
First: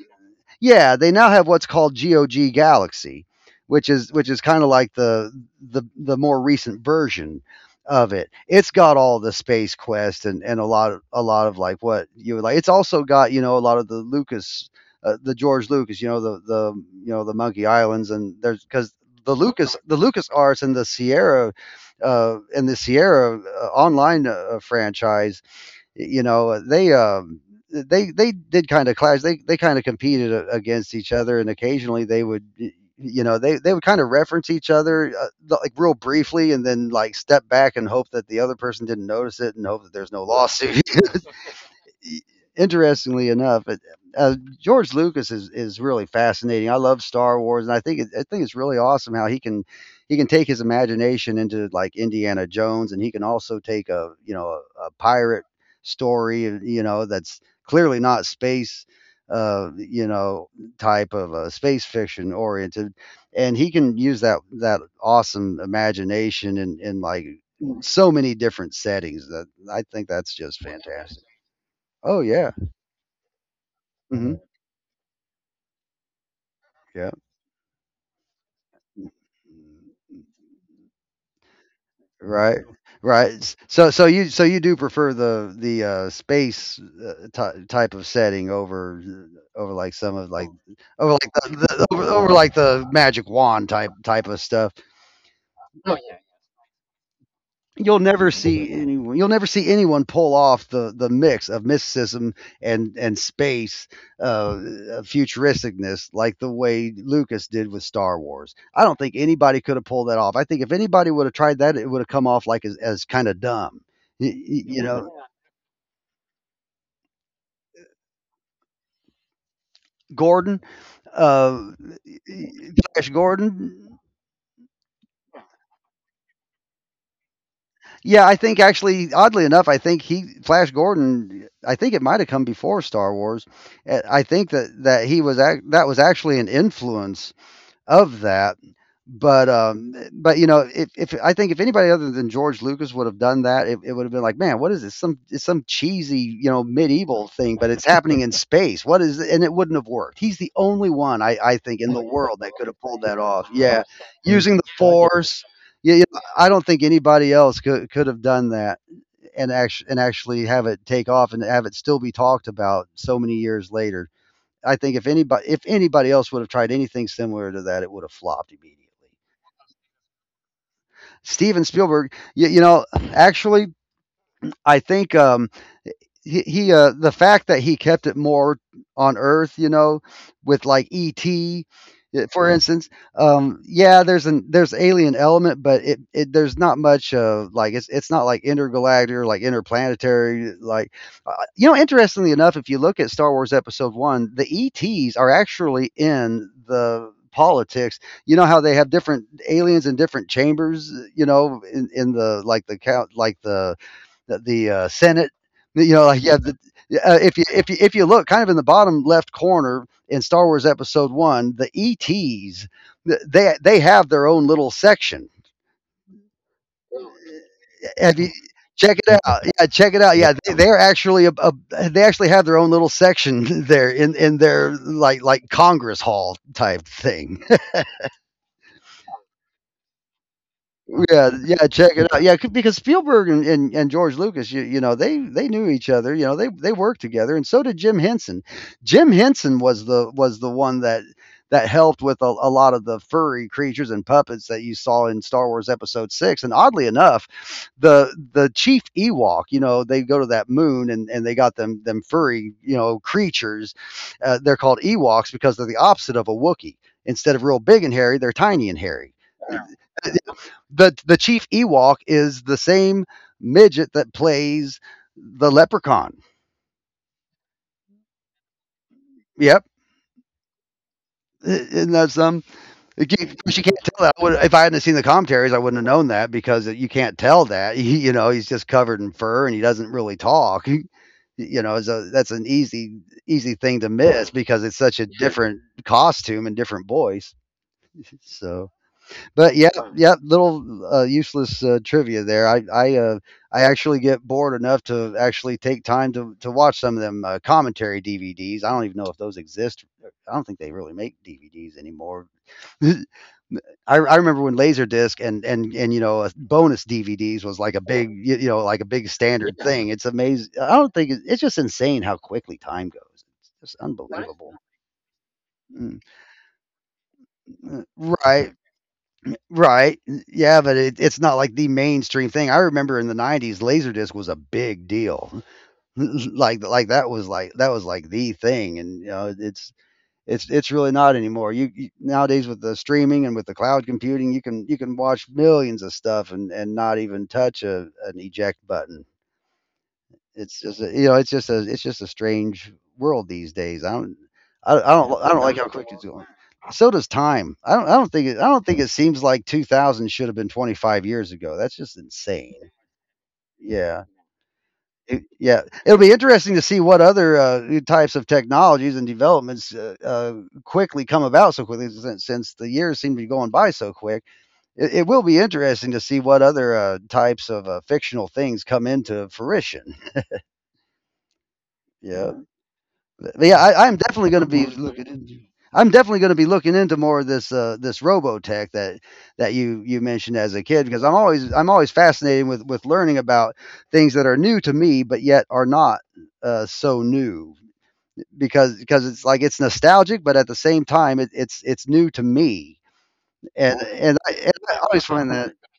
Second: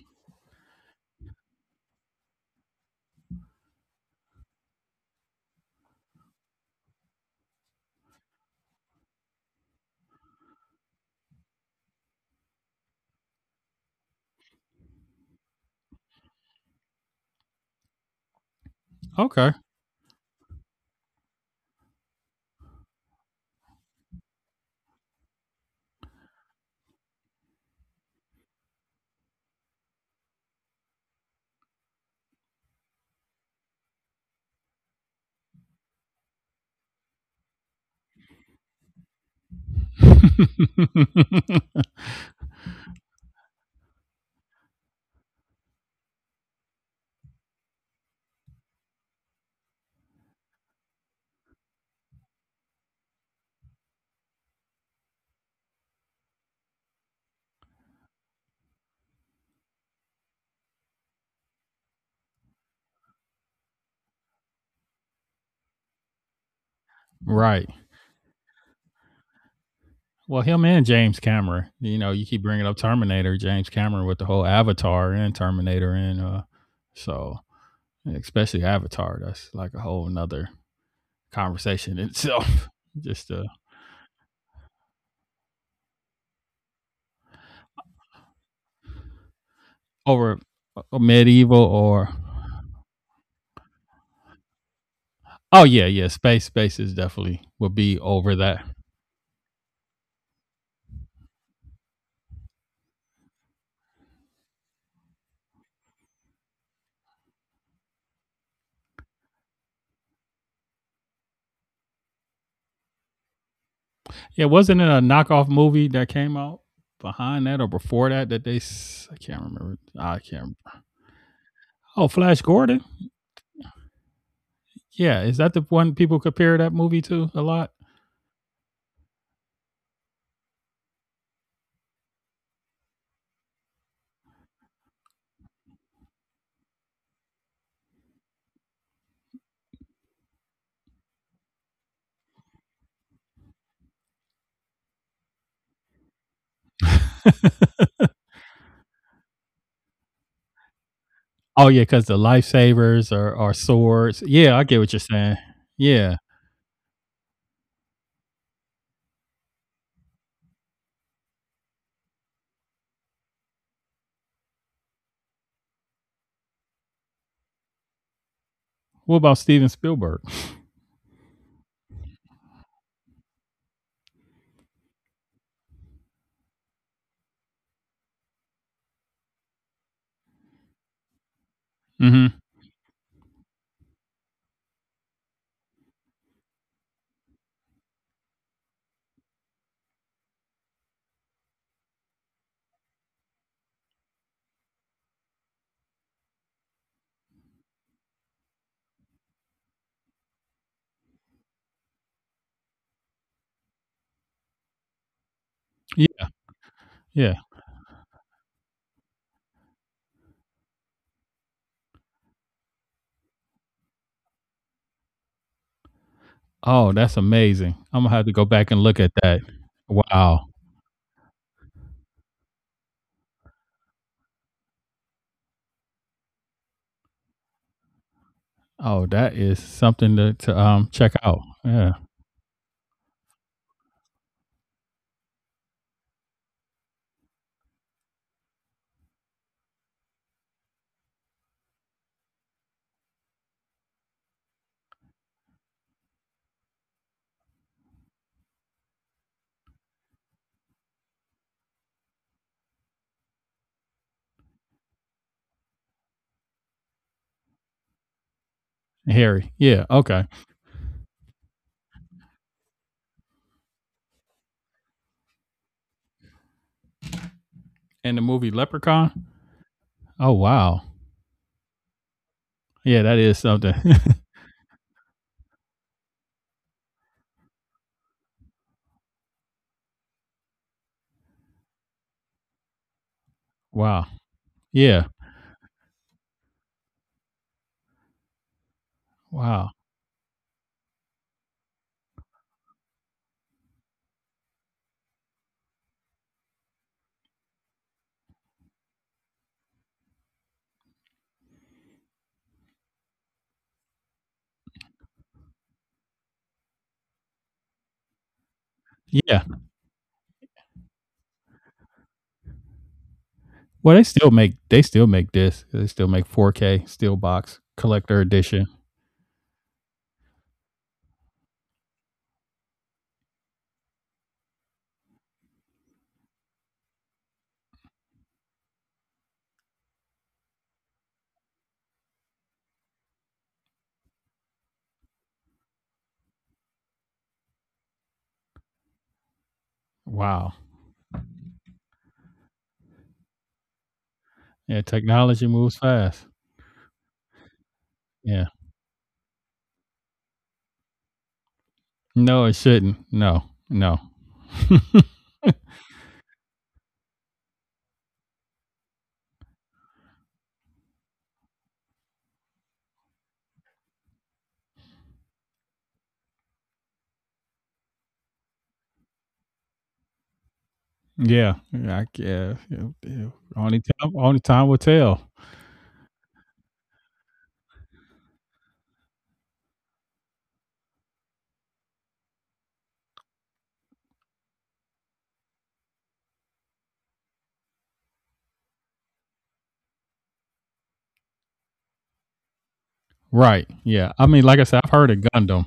yeah, they now have what's called G O G Galaxy, which is which is kind of like the the the more recent version of it. It's got all the Space Quest, and and a lot of a lot of like what you would like. It's also got, you know, a lot of the Lucas, uh, the George Lucas, you know, the the you know, the Monkey Islands. And there's, because the Okay. Lucas the Lucas Arts and the Sierra. Uh, and the Sierra, uh, online, uh, franchise, you know, uh, they um they, they did kind of clash, they they kind of competed against each other, and occasionally they would, you know, they they would kind of reference each other, uh, like, real briefly, and then like step back and hope that the other person didn't notice it and hope that there's no lawsuit. Interestingly enough, it, uh, George Lucas is, is really fascinating. I love Star Wars, and I think it, I think it's really awesome how he can, he can take his imagination into like Indiana Jones, and he can also take a, you know, a, a pirate story, you know, that's clearly not space, uh, you know, type of uh, space fiction oriented, and he can use that that awesome imagination in, in like, Right. so many different settings that I think that's Well, just him and fantastic. James Cameron. You know, Oh you keep yeah. bringing up Terminator, James Cameron with the Hmm. whole Avatar and Terminator, and uh, Yeah. so especially Avatar, that's like a whole another conversation in Right. itself. Right. Just uh, S- So so you, so you do prefer the the uh, space, uh, ty- type of setting over, uh, over like some of, over like uh, over like the, medieval the over, or over like the magic wand type type of stuff. oh yeah, yeah, space space is definitely would you'll be never over see that. Anyone you'll never see anyone pull off the the mix of mysticism and and space, uh uh, futuristicness like the way Lucas did with Star Wars. I don't think anybody could have pulled that off. I think if anybody would have tried that, it would have come off like, as, as kind of dumb. Y- Yeah, wasn't You, it a know, knockoff movie that came out behind that or before that that they s- I can't remember. I can't. Gordon, Remember. uh, Oh, Flash Gordon. Flash Gordon. Yeah, is that the one people compare that movie to a lot? Yeah, I think actually, oddly enough, I think he, Flash Gordon. I think it might have come before Star Wars. Uh, I think that that he was ac- that was actually an influence of that. But um, but, you know, if, if I think if anybody other than George Lucas would have done that, it, it would have been like, man, what is this? Some, it's some cheesy, you know, medieval thing, but it's happening in space. What is? Th- And it wouldn't have worked. He's the only one I I Oh think yeah, in the because the world that could have pulled lifesavers that are off. are Yeah, mm. swords. Using Yeah, the I get what you're saying. Force. Yeah, yeah, Yeah. I don't think anybody else could could have done that, and actually and actually have it take off and have it still be talked about so many years later. I think if anybody if anybody else would have tried anything similar to that, it would have flopped immediately. What about Steven Spielberg? Steven Spielberg, you, you know, actually, I think, um, he, he uh the fact that he kept it more on earth, you know, with like ET, uh, Mhm. for instance, um yeah, there's an, there's alien element, but it, it there's not much, uh, like, it's, it's not like intergalactic or like interplanetary, like, uh, you know, interestingly enough, if you look at Star Wars Episode One, the ETs are actually in the politics. You know how they have different aliens in different chambers, you know, in, in the like the count, like the the, the uh, Senate. You know, Ye like, yeah, the, uh, yeah. if you if you if you look kind of in the bottom left corner in Star Wars Episode One, the E Ts, th- they they have their own little section. Oh, that's amazing. Imma Have have you, to go back and check look at it out? that. Yeah, check it out. Yeah, Wow. they, they're actually a, a, they actually have their own little section there in, in their like like Congress Hall type thing. Oh, that is something to to, um, check Yeah, out. yeah, check Yeah. it out. Yeah, c- because Spielberg and, and, and George Lucas, you, you know, they they knew each other. You know, they they worked together, and so did Jim Henson. Jim Henson was the was the one that that helped with a, a lot of the furry creatures and puppets that you saw in Star Wars Episode Six. And oddly enough, the the chief Ewok, you know, they go to that moon and, and they got them them furry, you know, creatures. Uh, they're called Ewoks because they're the opposite of a Wookiee. Instead of real big and hairy, they're tiny and hairy. Harry. Yeah. Okay. The the chief Ewok is the same midget that plays the leprechaun. And the movie Leprechaun. Yep. Oh wow. And that's um, Yeah, it that can't- of is course you something. can't tell that. I would- If I hadn't seen the commentaries, I wouldn't have known that because you can't tell that. He, you know, he's just covered in fur and he doesn't really talk. You know, it's a, that's an easy easy thing to Wow. miss because it's such a Yeah. different costume and different voice. So But yeah, Wow. yeah, little uh, useless uh, trivia there. I I uh, I actually get bored enough to actually take time to to watch some of them uh, commentary D V Ds. I don't even know if those exist. Uh, I don't think they really make D V Ds anymore. I, I remember when Laserdisc and and and you know uh, bonus D V Ds was like a big you, you know like a big Yeah. standard thing. It's amazing. I don't think it, it's just insane how quickly time goes. It's just Well, they still unbelievable. make they still make this. They Mm, still make four K steel box uh, collector Right. edition. Right, n yeah, but it it's not like the mainstream thing. I remember in the nineties, Laserdisc was a big deal. Like like, that was like that was like the thing, and, you know, it's it's it's really not anymore. You you Nowadays with the streaming and with the cloud computing, you can you can watch millions of stuff and and not even touch a an eject button. Wow. It's just a, you know, it's just a, it's just a strange world these days. I don't, I, I Yeah. don't, I don't Technology like how moves quick it's going. fast. So does time. I don't, I don't think, it, I Yeah. don't think it seems like two thousand should have been twenty-five years ago. That's just No, insane. it shouldn't. No. Yeah. No. It- yeah, it'll be interesting to see what other uh, new types of technologies and developments uh, uh, quickly come about so quickly since, since the years seem to be going by so quick. It, it will be interesting to see what other uh, types of uh, fictional things come into fruition. Yeah. I Yeah. guess. Yeah. Yeah. yeah, I, Only I'm time. definitely going to Only be time will looking tell. into. I'm definitely going to be looking into more of this uh, this Robotech that that you you mentioned as a kid because I'm always I'm always fascinated with with learning about things that are new to me but yet are not uh, so new because because it's like it's nostalgic but at the same time it, it's it's new to me, and Right. and Yeah. I, I and mean, like I I said, I've always heard find of that Gundam.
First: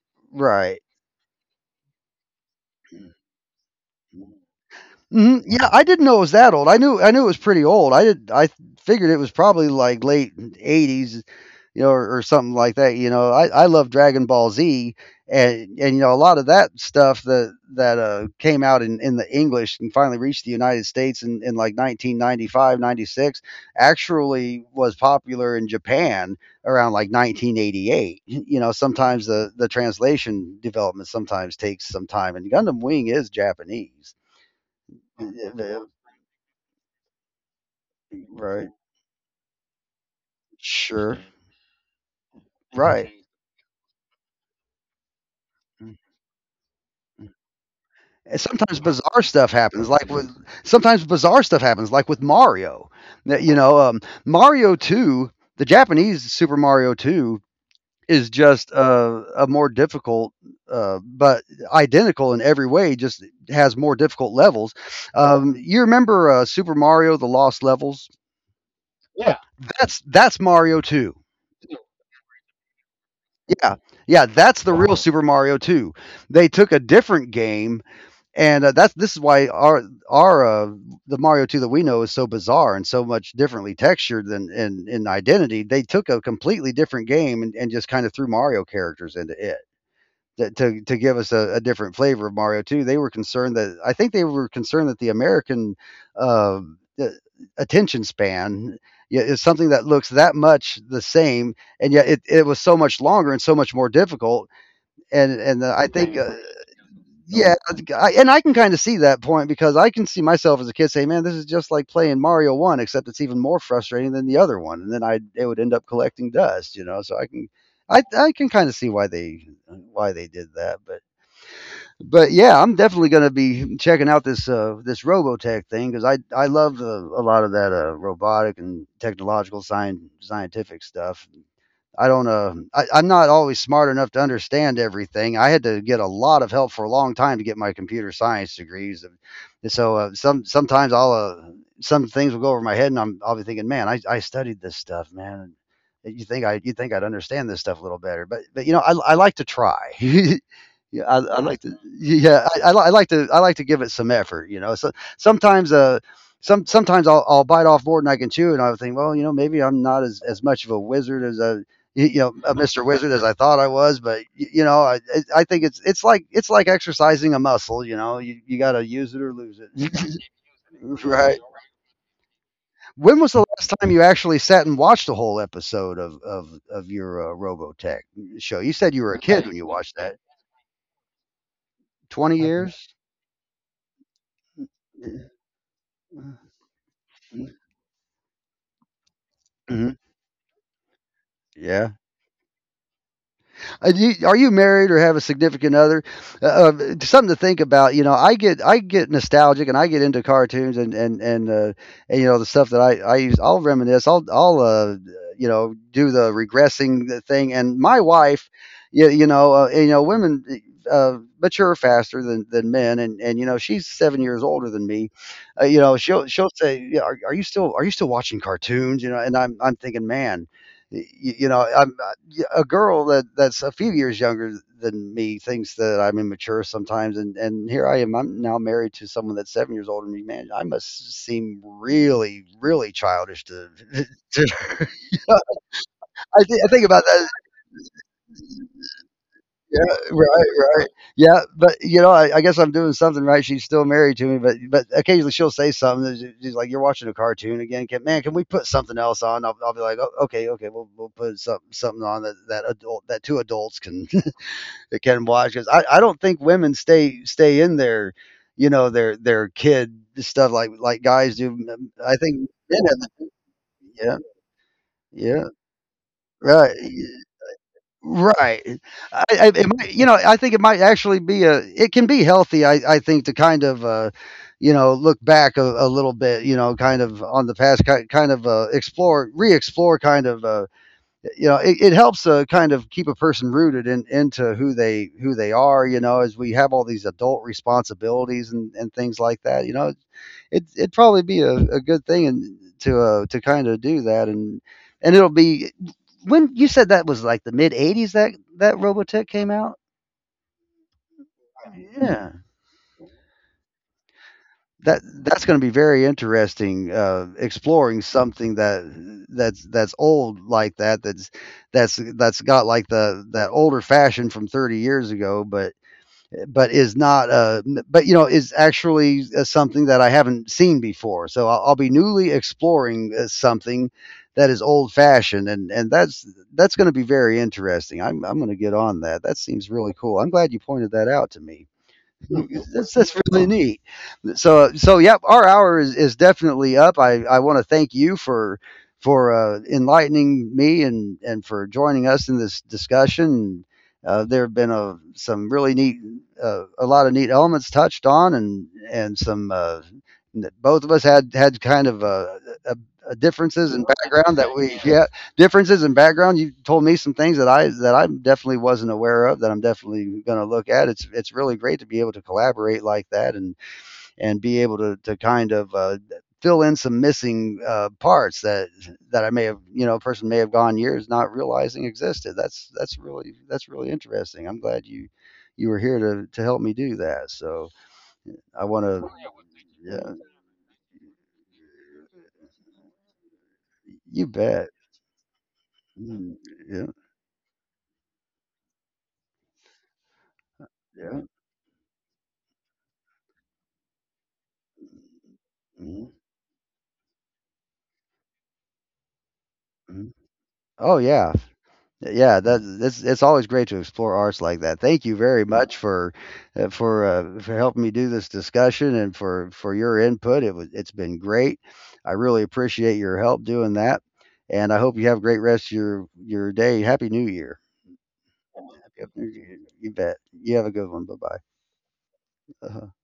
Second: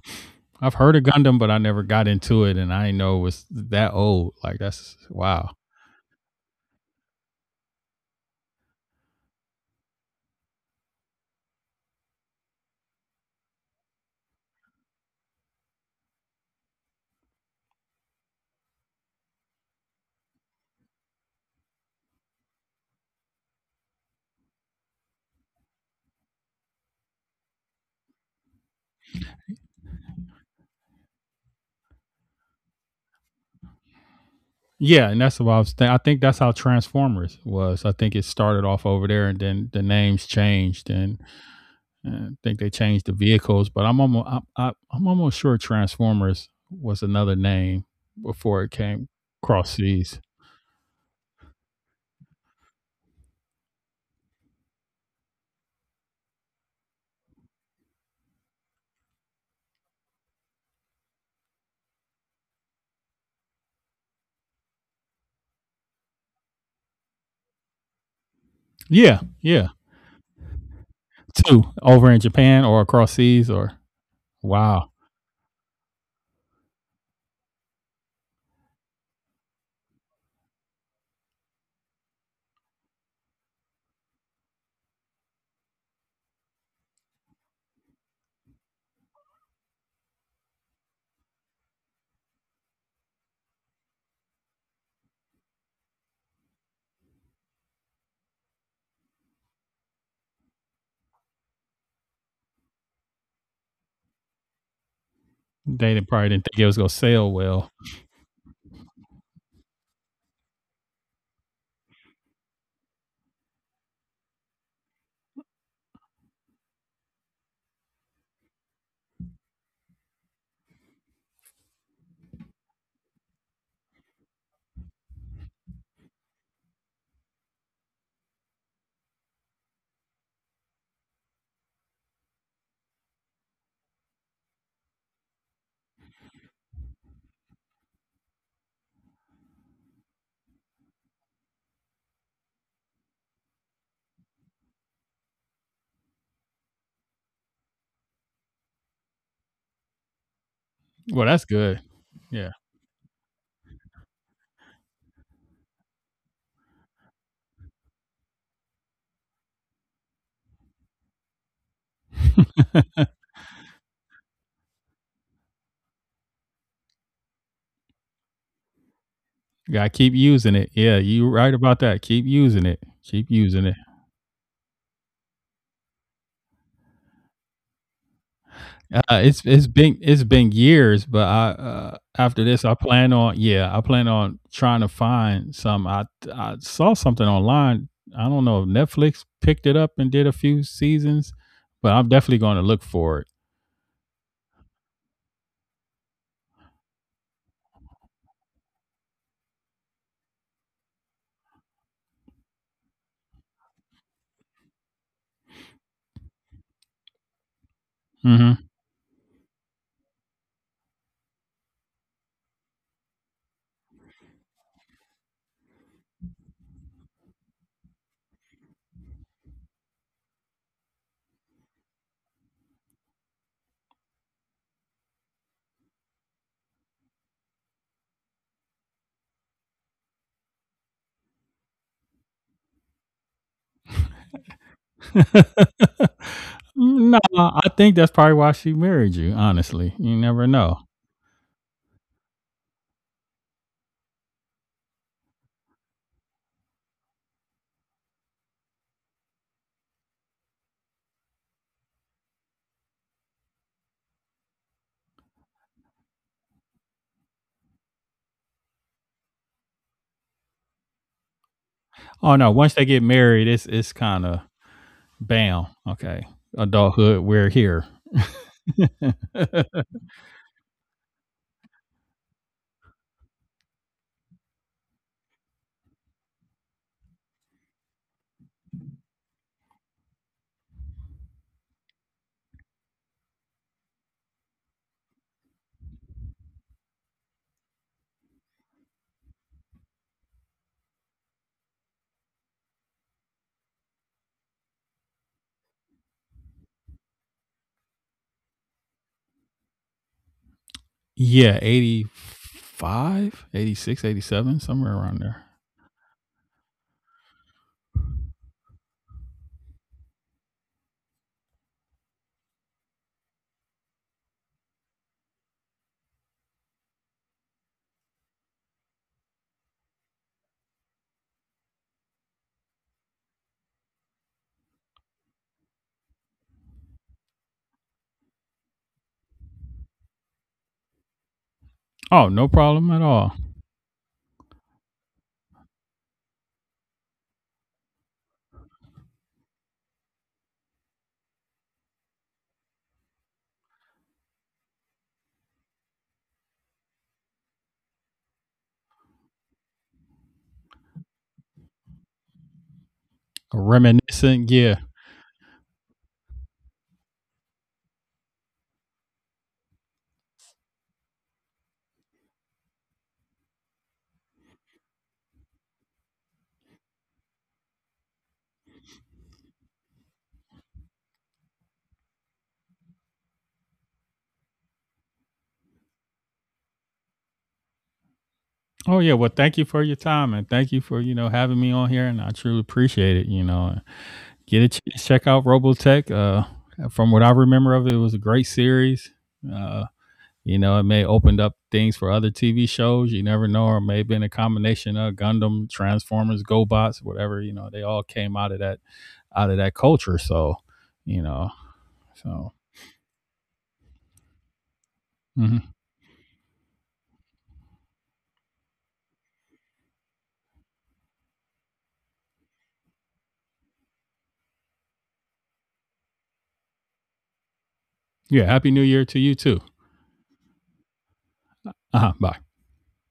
I've right. heard of Gundam, but I never got into it, and I didn't know it was that old. Like that's Hmm. wow. Yeah, I didn't know it was that old. I knew I knew it was pretty old. I did I figured it was probably like late eighties, you know, or, or something like that. You know, I, I love Dragon Ball Z, and and you know a lot of that stuff that that uh, came out in, in the English and finally reached the United States in, in like nineteen ninety five, ninety six. Actually was popular in Japan around like nineteen eighty-eight. You know, sometimes the, the translation development sometimes takes some time and Gundam Wing is Japanese. Yeah, and Yeah, that's what yeah, I was. yeah, Th- I think that's how Transformers was. I think it yeah. started Right. off over there, and then the names changed, and, Sure. and I think they changed the Right. vehicles. But I'm almost, I'm, I, I'm almost sure Transformers was another name And before it sometimes came bizarre stuff cross happens, like seas. with sometimes bizarre stuff happens, like with Mario. That, You know, um, Mario Two, the Japanese Super Mario Two, is just a, a more difficult, uh, but identical in every way. Just has more difficult levels. Um, you remember uh, Super Mario: The Lost Levels? Yeah, yeah. That's that's Mario Two. Two over in Japan or across seas or Yeah, yeah, that's the wow, real. Wow. Super Mario Two. They took a different game and uh, that's this is why our our uh, the Mario two that we know is so bizarre and so much differently textured than in in identity. They took a completely different game and, and just kind of threw Mario characters into it. That to, to give us a, a different flavor of Mario two, they were concerned that I think they were concerned that the American uh, the attention span, yeah, is something that looks that much the same, and yet it, it was so much longer and so much more difficult. And and uh, I they didn't, think probably uh, didn't think it was gonna sell yeah, well. I, and I can kind of see that point because I can see myself as a kid saying, "Man, this is just like playing Mario One, except it's even more frustrating than the other one." And then I it would end up collecting dust, you know. So I can, I I can kind of see why they why they did that, but but yeah, I'm definitely going to be checking out this uh this Robotech thing because I I love uh, a lot of that uh robotic and technological science scientific stuff. I don't uh I, I'm not always smart enough to understand everything. I had to get a lot of help for a long time to get my computer science degrees. And so uh, some sometimes I'll uh, some things will go over my head, and I'm I'll be thinking, man, I, I studied this stuff, man. You think I you think I'd understand this stuff a little better, but but you know I I like to try. Yeah, Well, I, that's I like to. good. Yeah, Yeah, I, I, li- I like to. I like to give it some effort. You know, so sometimes, uh, some sometimes I'll, I'll bite off more than I can chew, and I'll think, well, you know, maybe I'm not as, as much of a wizard as I you know, a mister Wizard as I thought I was, but you know, I, I think it's, it's like, it's like exercising a muscle, you know, you, you got to use it or lose gotta keep it. using it. Yeah, you Right. right about that. Keep using it. Keep When was the using it. last time you actually sat and watched a whole episode of, of, of your uh, Robotech show? You said you Uh, were a it's kid when it's you been watched it's that. been years, but I uh, after twenty this I years? plan on yeah I plan on trying to find some. I I saw something online. I don't know if Netflix picked it up Mhm. and did a few seasons, but Yeah. I'm definitely going to look for Are you married or have a significant other? Uh, uh, something to think about. You know, I get I get nostalgic and I get into cartoons and and and, uh, and you know the stuff that I I use. I'll reminisce. I'll I'll uh, you know do the regressing thing. And my wife, it. you, you know, uh, you know, women uh, mature faster than than men, and and you know, she's seven years older than me. Uh, you know, she'll she'll say, yeah, are, are you still are you still watching cartoons? You know, and I'm I'm thinking, man. y- You know, I'm yeah, a girl that that's a few years younger than me thinks that I'm immature sometimes, and and here I am. I'm now married to someone that's seven years older than me. Man, I must seem really, really childish to. to Hmm. I, th- I think Mm, about no, that. I think that's probably why she married you. Honestly, Yeah, you never right, know. right. Yeah, but you know, I, I guess I'm doing something right. She's still married to me, but but occasionally she'll say something. that she- She's like, "You're watching a cartoon again, can, man. Can we put something else on?" I'll, I'll be like, oh, "Okay, okay, we'll we'll put some something on that that adult that two adults can that can watch because I, I don't think women stay stay in their, you know, their their kid stuff like like guys do. I Oh think no, once men they get have married, it's it's yeah kind of yeah bam. Okay, right. adulthood, we're here. right. I, I it might, you know I think it might actually be a it can be healthy. I I think to kind of. Uh, you know, look back a, a little bit, you know, kind of on the past, ki- kind of uh, explore, re-explore, kind of uh. you know it, it helps uh, kind of keep a person rooted in into who they who they are, you know, as we have all these adult responsibilities and, and things like that. You know, it, it'd probably be a, a good thing and to uh, to kind of do that, and and it'll be when you said that was like the mid eighties that that robotech came out, Yeah, eighty yeah, five, eighty six, eighty seven, somewhere that around there. that's going to be very interesting uh, exploring something that that's that's old like that, that's that's that's got like the that older fashion from thirty years ago, but but is not uh but you know is actually uh, something that I haven't seen before, so I'll, I'll be newly exploring uh, something that is old fashioned, and and that's that's going to be very interesting. I'm I'm going to get on that. That seems really cool. I'm glad you pointed that out to me. Oh, no problem that's at that's all. really neat. So so yep, our hour is, is definitely up. I i want to thank you for for uh, enlightening me, and and for joining us in this discussion. Uh, there have been a, some really neat uh, a lot of neat elements touched on, and and some uh, both of us had had kind of uh, a, a differences in background Reminiscent, that yeah. we, yeah, differences in background. You told me some things that i that I definitely wasn't aware of that I'm definitely going to look at. it's it's really great to be able to collaborate like that, and and be able to to kind of uh, fill in some missing uh, parts that that I may have, you know, a person may have gone years not realizing existed. That's that's really that's really interesting. I'm glad you you were here to to help me do that. So I want Oh yeah. to, Well, thank you for your yeah, time and thank you for you know having me on here, and I truly appreciate it. You know, you get a bet. chance, check out Robotech. Mm, Uh, yeah from what I remember of it, it was a great series. Uh, you know, it may yeah. opened up things for other T V shows. You never know, or may have been a combination of Gundam, mhm, Transformers, GoBots, whatever. You know, they all came out of that out of that culture. mhm. So, Oh you yeah, know, yeah, so that's it's it's always great to explore arts like that. Thank you very mhm. much for uh, for uh, for helping me do this discussion and for for your input. It was it's been great. I really appreciate your help doing that, and I hope you have a great rest of your your day. Happy New Year. Yeah. Happy New Year Happy to you New too. Year. You bet. You have a good one. Bye Uh-huh, bye. bye.